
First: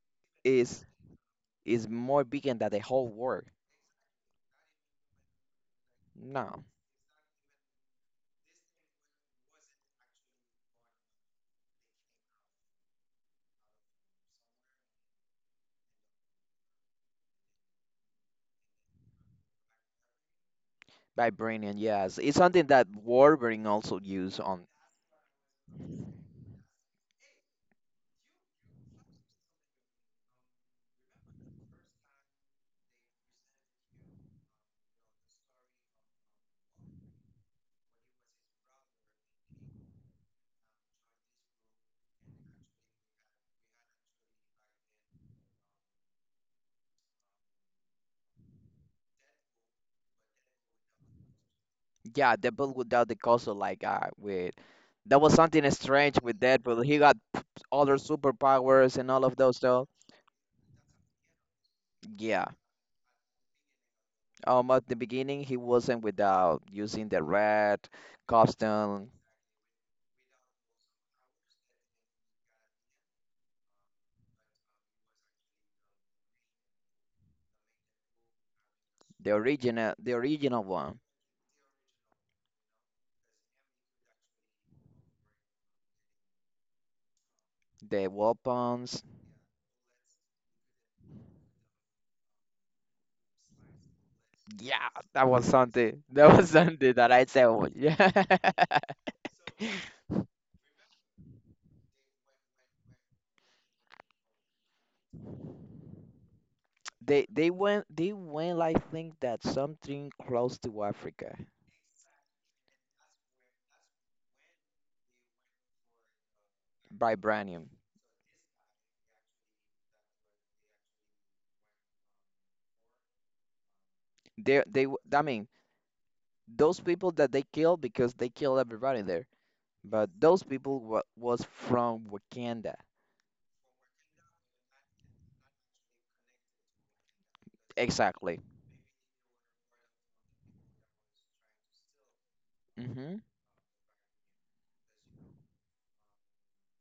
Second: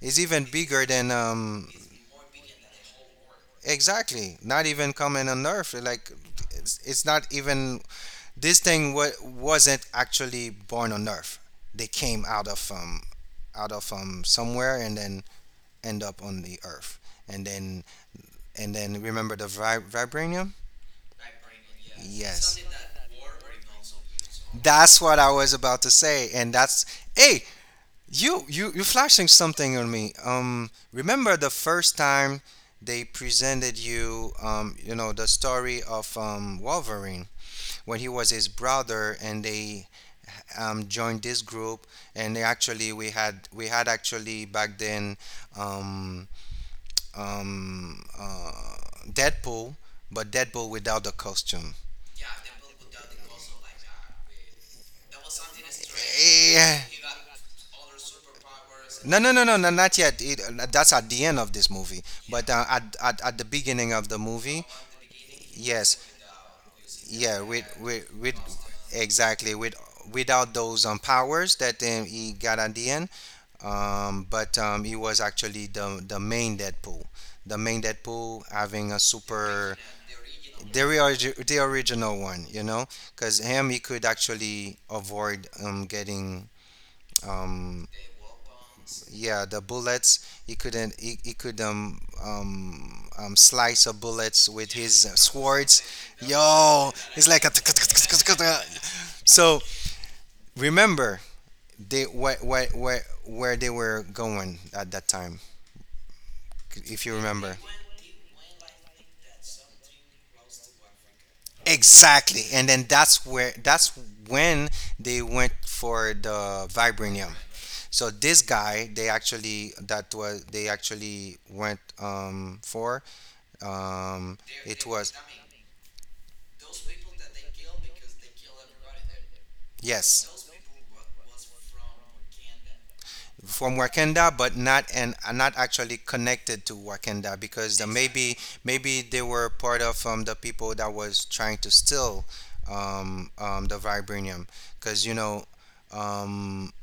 B: is even
A: is
B: bigger than um
A: is more bigger than the whole world.
B: exactly. Not even coming on Earth. Like
A: No,
B: it's, it's not even this thing. What wasn't actually born on Earth. They came out of um out of um somewhere and then end up on the Earth. And then and then remember the vi- vibranium.
A: vibranium. Yes, it's
B: Yes.
A: something that Wolverine also used on.
B: That's what I was about to say, and that's hey, You you you flashing something on me. Um, remember the first time they presented you, um, you know, the story of um, Wolverine when he was his brother, and they um, joined this group, and they actually we had we had actually back then um, um, uh, Deadpool, but Deadpool without the costume.
A: Yeah, the bull without the castle, like, uh, with, that was something strange with
B: Yeah.
A: Deadpool. He got p- other superpowers and
B: No,
A: all
B: no,
A: of
B: no, no,
A: those
B: no,
A: stuff.
B: not yet. It, uh, that's at the end of this movie,
A: Yeah.
B: but uh, at, at at the beginning of the movie,
A: Um, at the beginning, he
B: yes,
A: wasn't without using the
B: yeah, with
A: red
B: with, with
A: costume,
B: exactly with without those um, powers that um, he got at the end, um, but um, he was actually the the main Deadpool, the main Deadpool having a
A: the
B: super
A: original, the original
B: the
A: one.
B: origi- the original one, you know, because him he could actually avoid um, getting. Um,
A: The weapons.
B: yeah, the bullets he couldn't he, he could um, um um slice a bullets with
A: Yeah,
B: his uh,
A: that was
B: swords
A: something. That was
B: yo
A: something that I
B: it's like
A: said.
B: a
A: "Oh, yeah."
B: so remember they where, where where where they were going at that time if you
A: They they
B: remember
A: went they went I think, that something close to Africa.
B: exactly and then that's where that's when they went for the vibranium.
A: Vibranium.
B: So this guy, they actually that was they actually went um for um
A: They
B: it
A: they w-
B: was
A: I mean those people that they killed, because they killed everybody there. But those
B: yes
A: people wa was from Wakanda.
B: from Wakanda, but not and are not actually connected to Wakanda because the, maybe
A: Exactly.
B: maybe they were part of um, the people that was trying to steal
A: Mm-hmm.
B: um, um, the vibranium, because you know um,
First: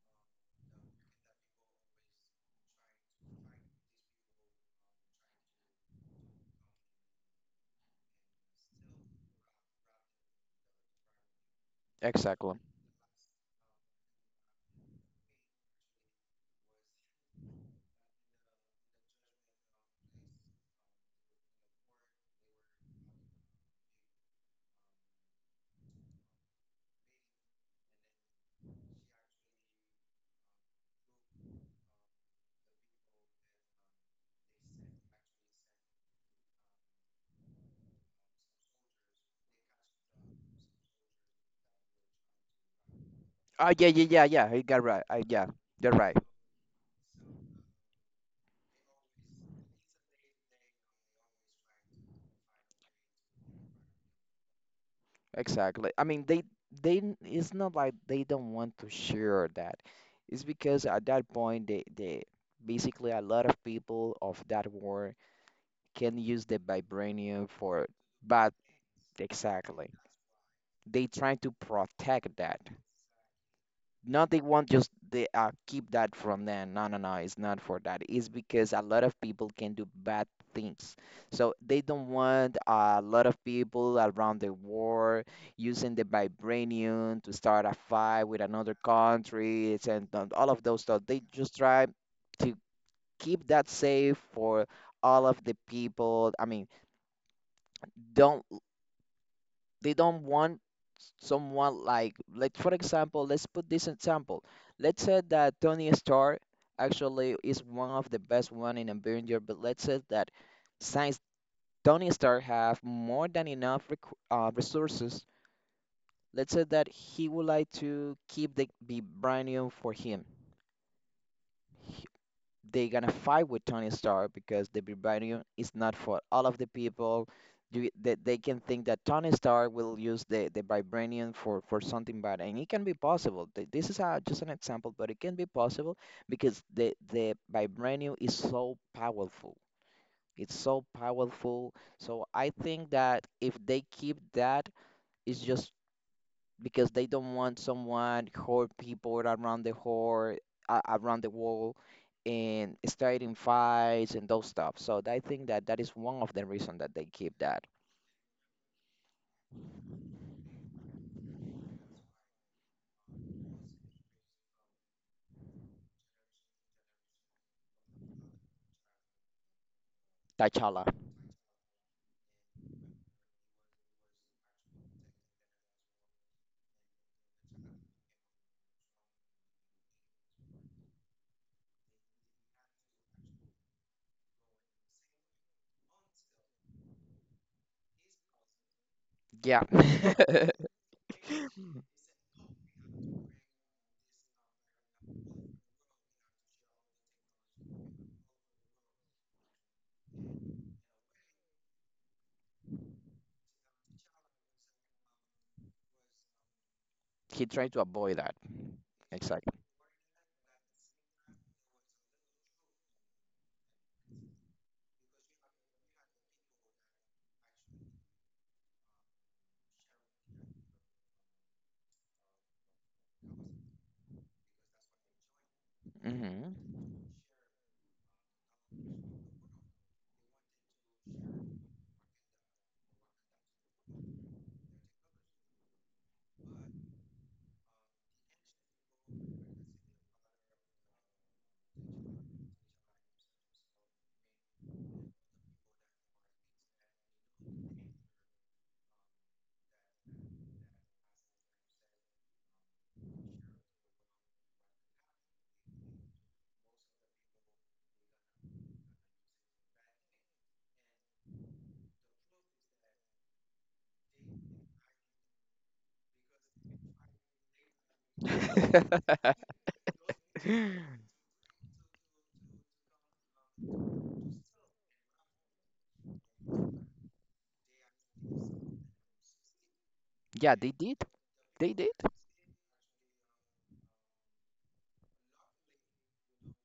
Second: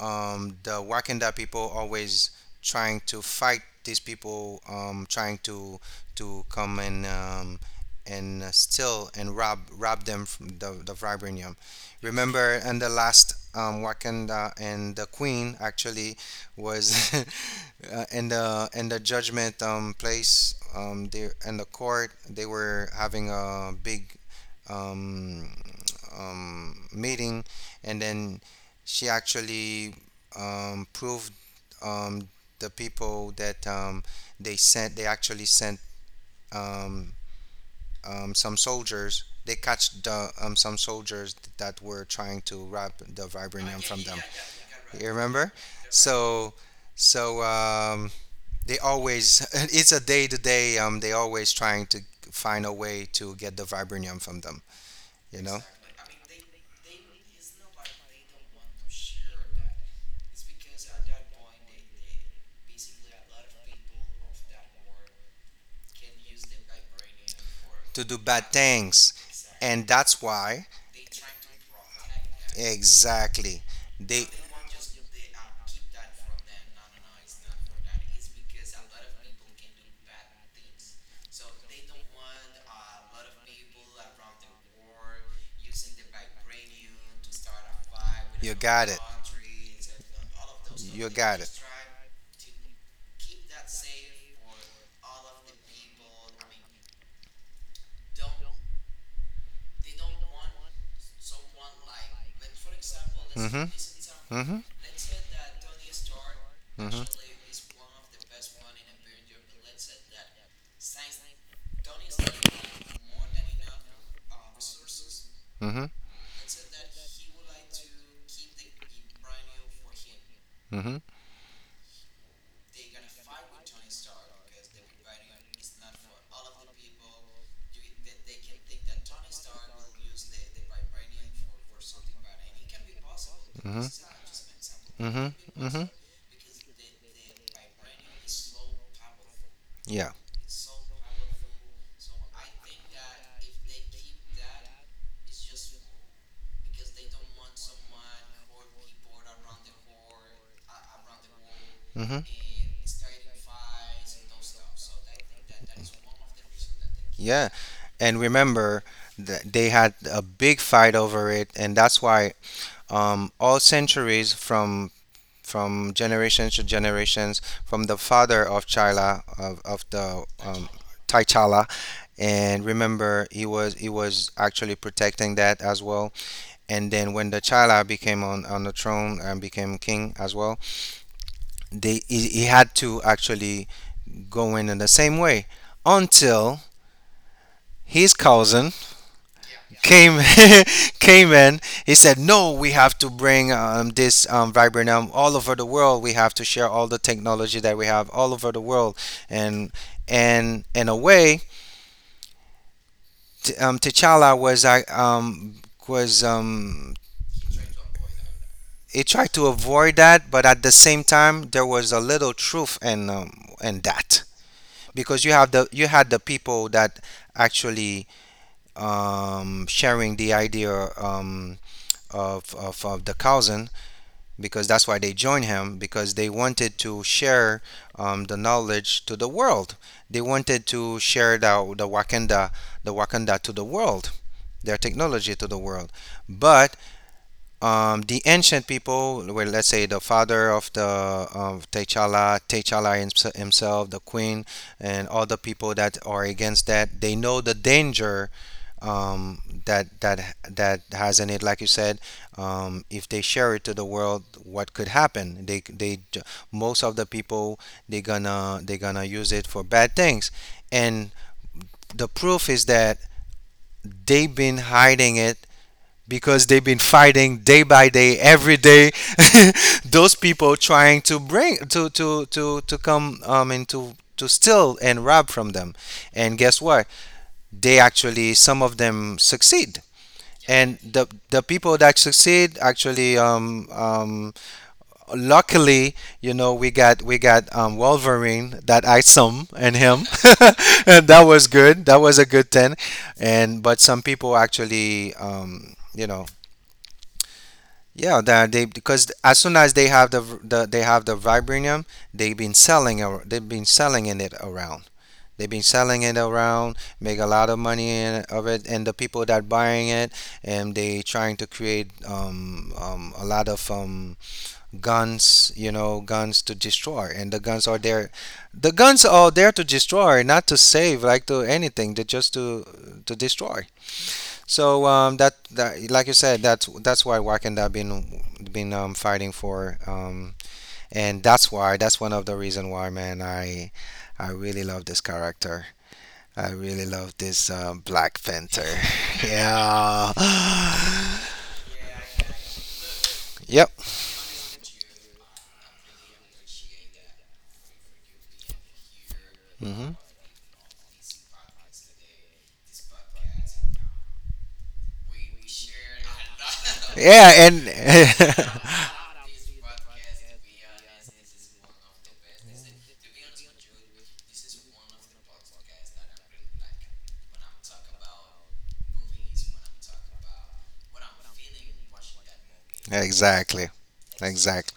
B: um, the Wakanda people always trying to fight these people, um, trying to to come and um, and uh, steal and rob rob them from the, the vibranium.
A: Exactly.
B: Remember, in the last um, Wakanda, and the Queen actually was uh, in the in the judgment um, place um, there in the court. They were having a big um, um, meeting, and then she actually um, proved um, the people that um, they sent. They actually sent um, um, some soldiers. They catch the um, some soldiers that were trying to rob the
A: Oh,
B: vibranium
A: yeah,
B: from
A: yeah,
B: them.
A: yeah, yeah. You got right.
B: You
A: I, yeah,
B: remember?
A: you're right.
B: So, so um, they always it's a day to day. Um, they always trying to find a way to get the vibranium from them. You know?
A: Exactly. I mean, they they n- it's not like they don't want to share that. It's because at that point, they they basically, a lot of people of that war can use the vibranium for
B: To do bad
A: bad,
B: things. And
A: exactly.
B: that's why,
A: They trying to protect that.
B: exactly, they,
A: Not they want just they uh, keep that from them. No, no, no, it's not for that. It's because a lot of people can do bad things. So they don't want a lot of people around the world using the vibranium to start a fight with
B: you
A: another
B: got it.
A: country, and and all of those stuff.
B: You
A: They
B: got
A: just
B: it.
A: try to keep that safe for all of the people. I mean, don't. They don't want someone, like like for example, let's put
B: Hmm,
A: this example.
B: hmm,
A: Let's say that Tony Stark
B: hmm,
A: actually is one of the best one in Avenger, but let's say that since Tony Stark have more than enough rec uh, resources,
B: hmm,
A: let's say that he would like to keep the, the brand new for him, they're gonna fight with Tony Stark because the vibranium is not for all of the people. You, they, they can think that Tony Stark will use the, the vibranium for, for something bad, and it can be possible. Th-
B: hmm, hmm.
A: This is a, just an example, but it
B: Mm-hmm.
A: can be
B: Mm-hmm.
A: possible because the, the vibranium is so powerful.
B: Yeah.
A: It's so powerful. So I think that if they keep that, it's just because they don't want someone, whore people around the whore, uh, around the world,
B: Mm-hmm.
A: and starting fights and those stuff. So I think that that is one of the reasons that they keep
B: Yeah.
A: that.
B: And remember that they had a big fight over it, and that's why um, all centuries from from generations to generations, from the father of Chila of, of the um,
A: T'Challa.
B: T'Challa, and remember he was he was actually protecting that as well. And then when the Chila became on on the throne and became king as well, they he, he had to actually go in in the same way until his cousin
A: Yeah.
B: came came in, he said no, we have to bring um, this um, viburnum all over the world. We have to share all the technology that we have all over the world, and and in a way T- um, T'Challa was I um, was um,
A: He tried to avoid that.
B: he tried to
A: Exactly.
B: avoid that, but at the same time there was a little truth in um, in that, because you have the you had the people that actually um, sharing the idea um, of, of of the cousin, because that's why they joined him, because they
A: Hmm.
B: wanted to share um, the knowledge to the world. They wanted to share the the Wakanda, the Wakanda to the world, their technology to the world. But um, the ancient people, well, let's say, the father of the of T'Challa, T'Challa hims- himself, the queen, and all the people that are against that. They know the danger um, that that that has in it. Like you said, um, if they share it to the world, what could happen? They they j- most of the people, they gonna they gonna use it for bad things, and the proof is that they've been hiding it, because they've been fighting day by day, every day. Those people trying to bring to to to to come um and to to steal and rob from them, and guess what, they actually, some of them succeed.
A: Yeah, they
B: And
A: did.
B: the the
A: They
B: people
A: did.
B: that succeed actually um um luckily, you know, we got we got um Wolverine that I some and him. And that was good, that was a good ten, and but some people actually um you know, yeah, that they, because as soon as they have the v- the they have the vibranium, they've been selling ar- they've been selling in it around. They've been selling it around, make a lot of money in, of it, and the people that buying it, and they trying to create um, um, a lot of um, guns, you know, guns to destroy, and the guns are there, the guns are there to destroy, not to save, like to anything, they just to to destroy. So um, that that like you said, that's that's why Wakanda have been been um, fighting for, um, and that's why, that's one of the reason why, man. I I really love this character. I really love this um, Black Panther. Yeah. Yep. Hmm. Yeah, and exactly. Exactly.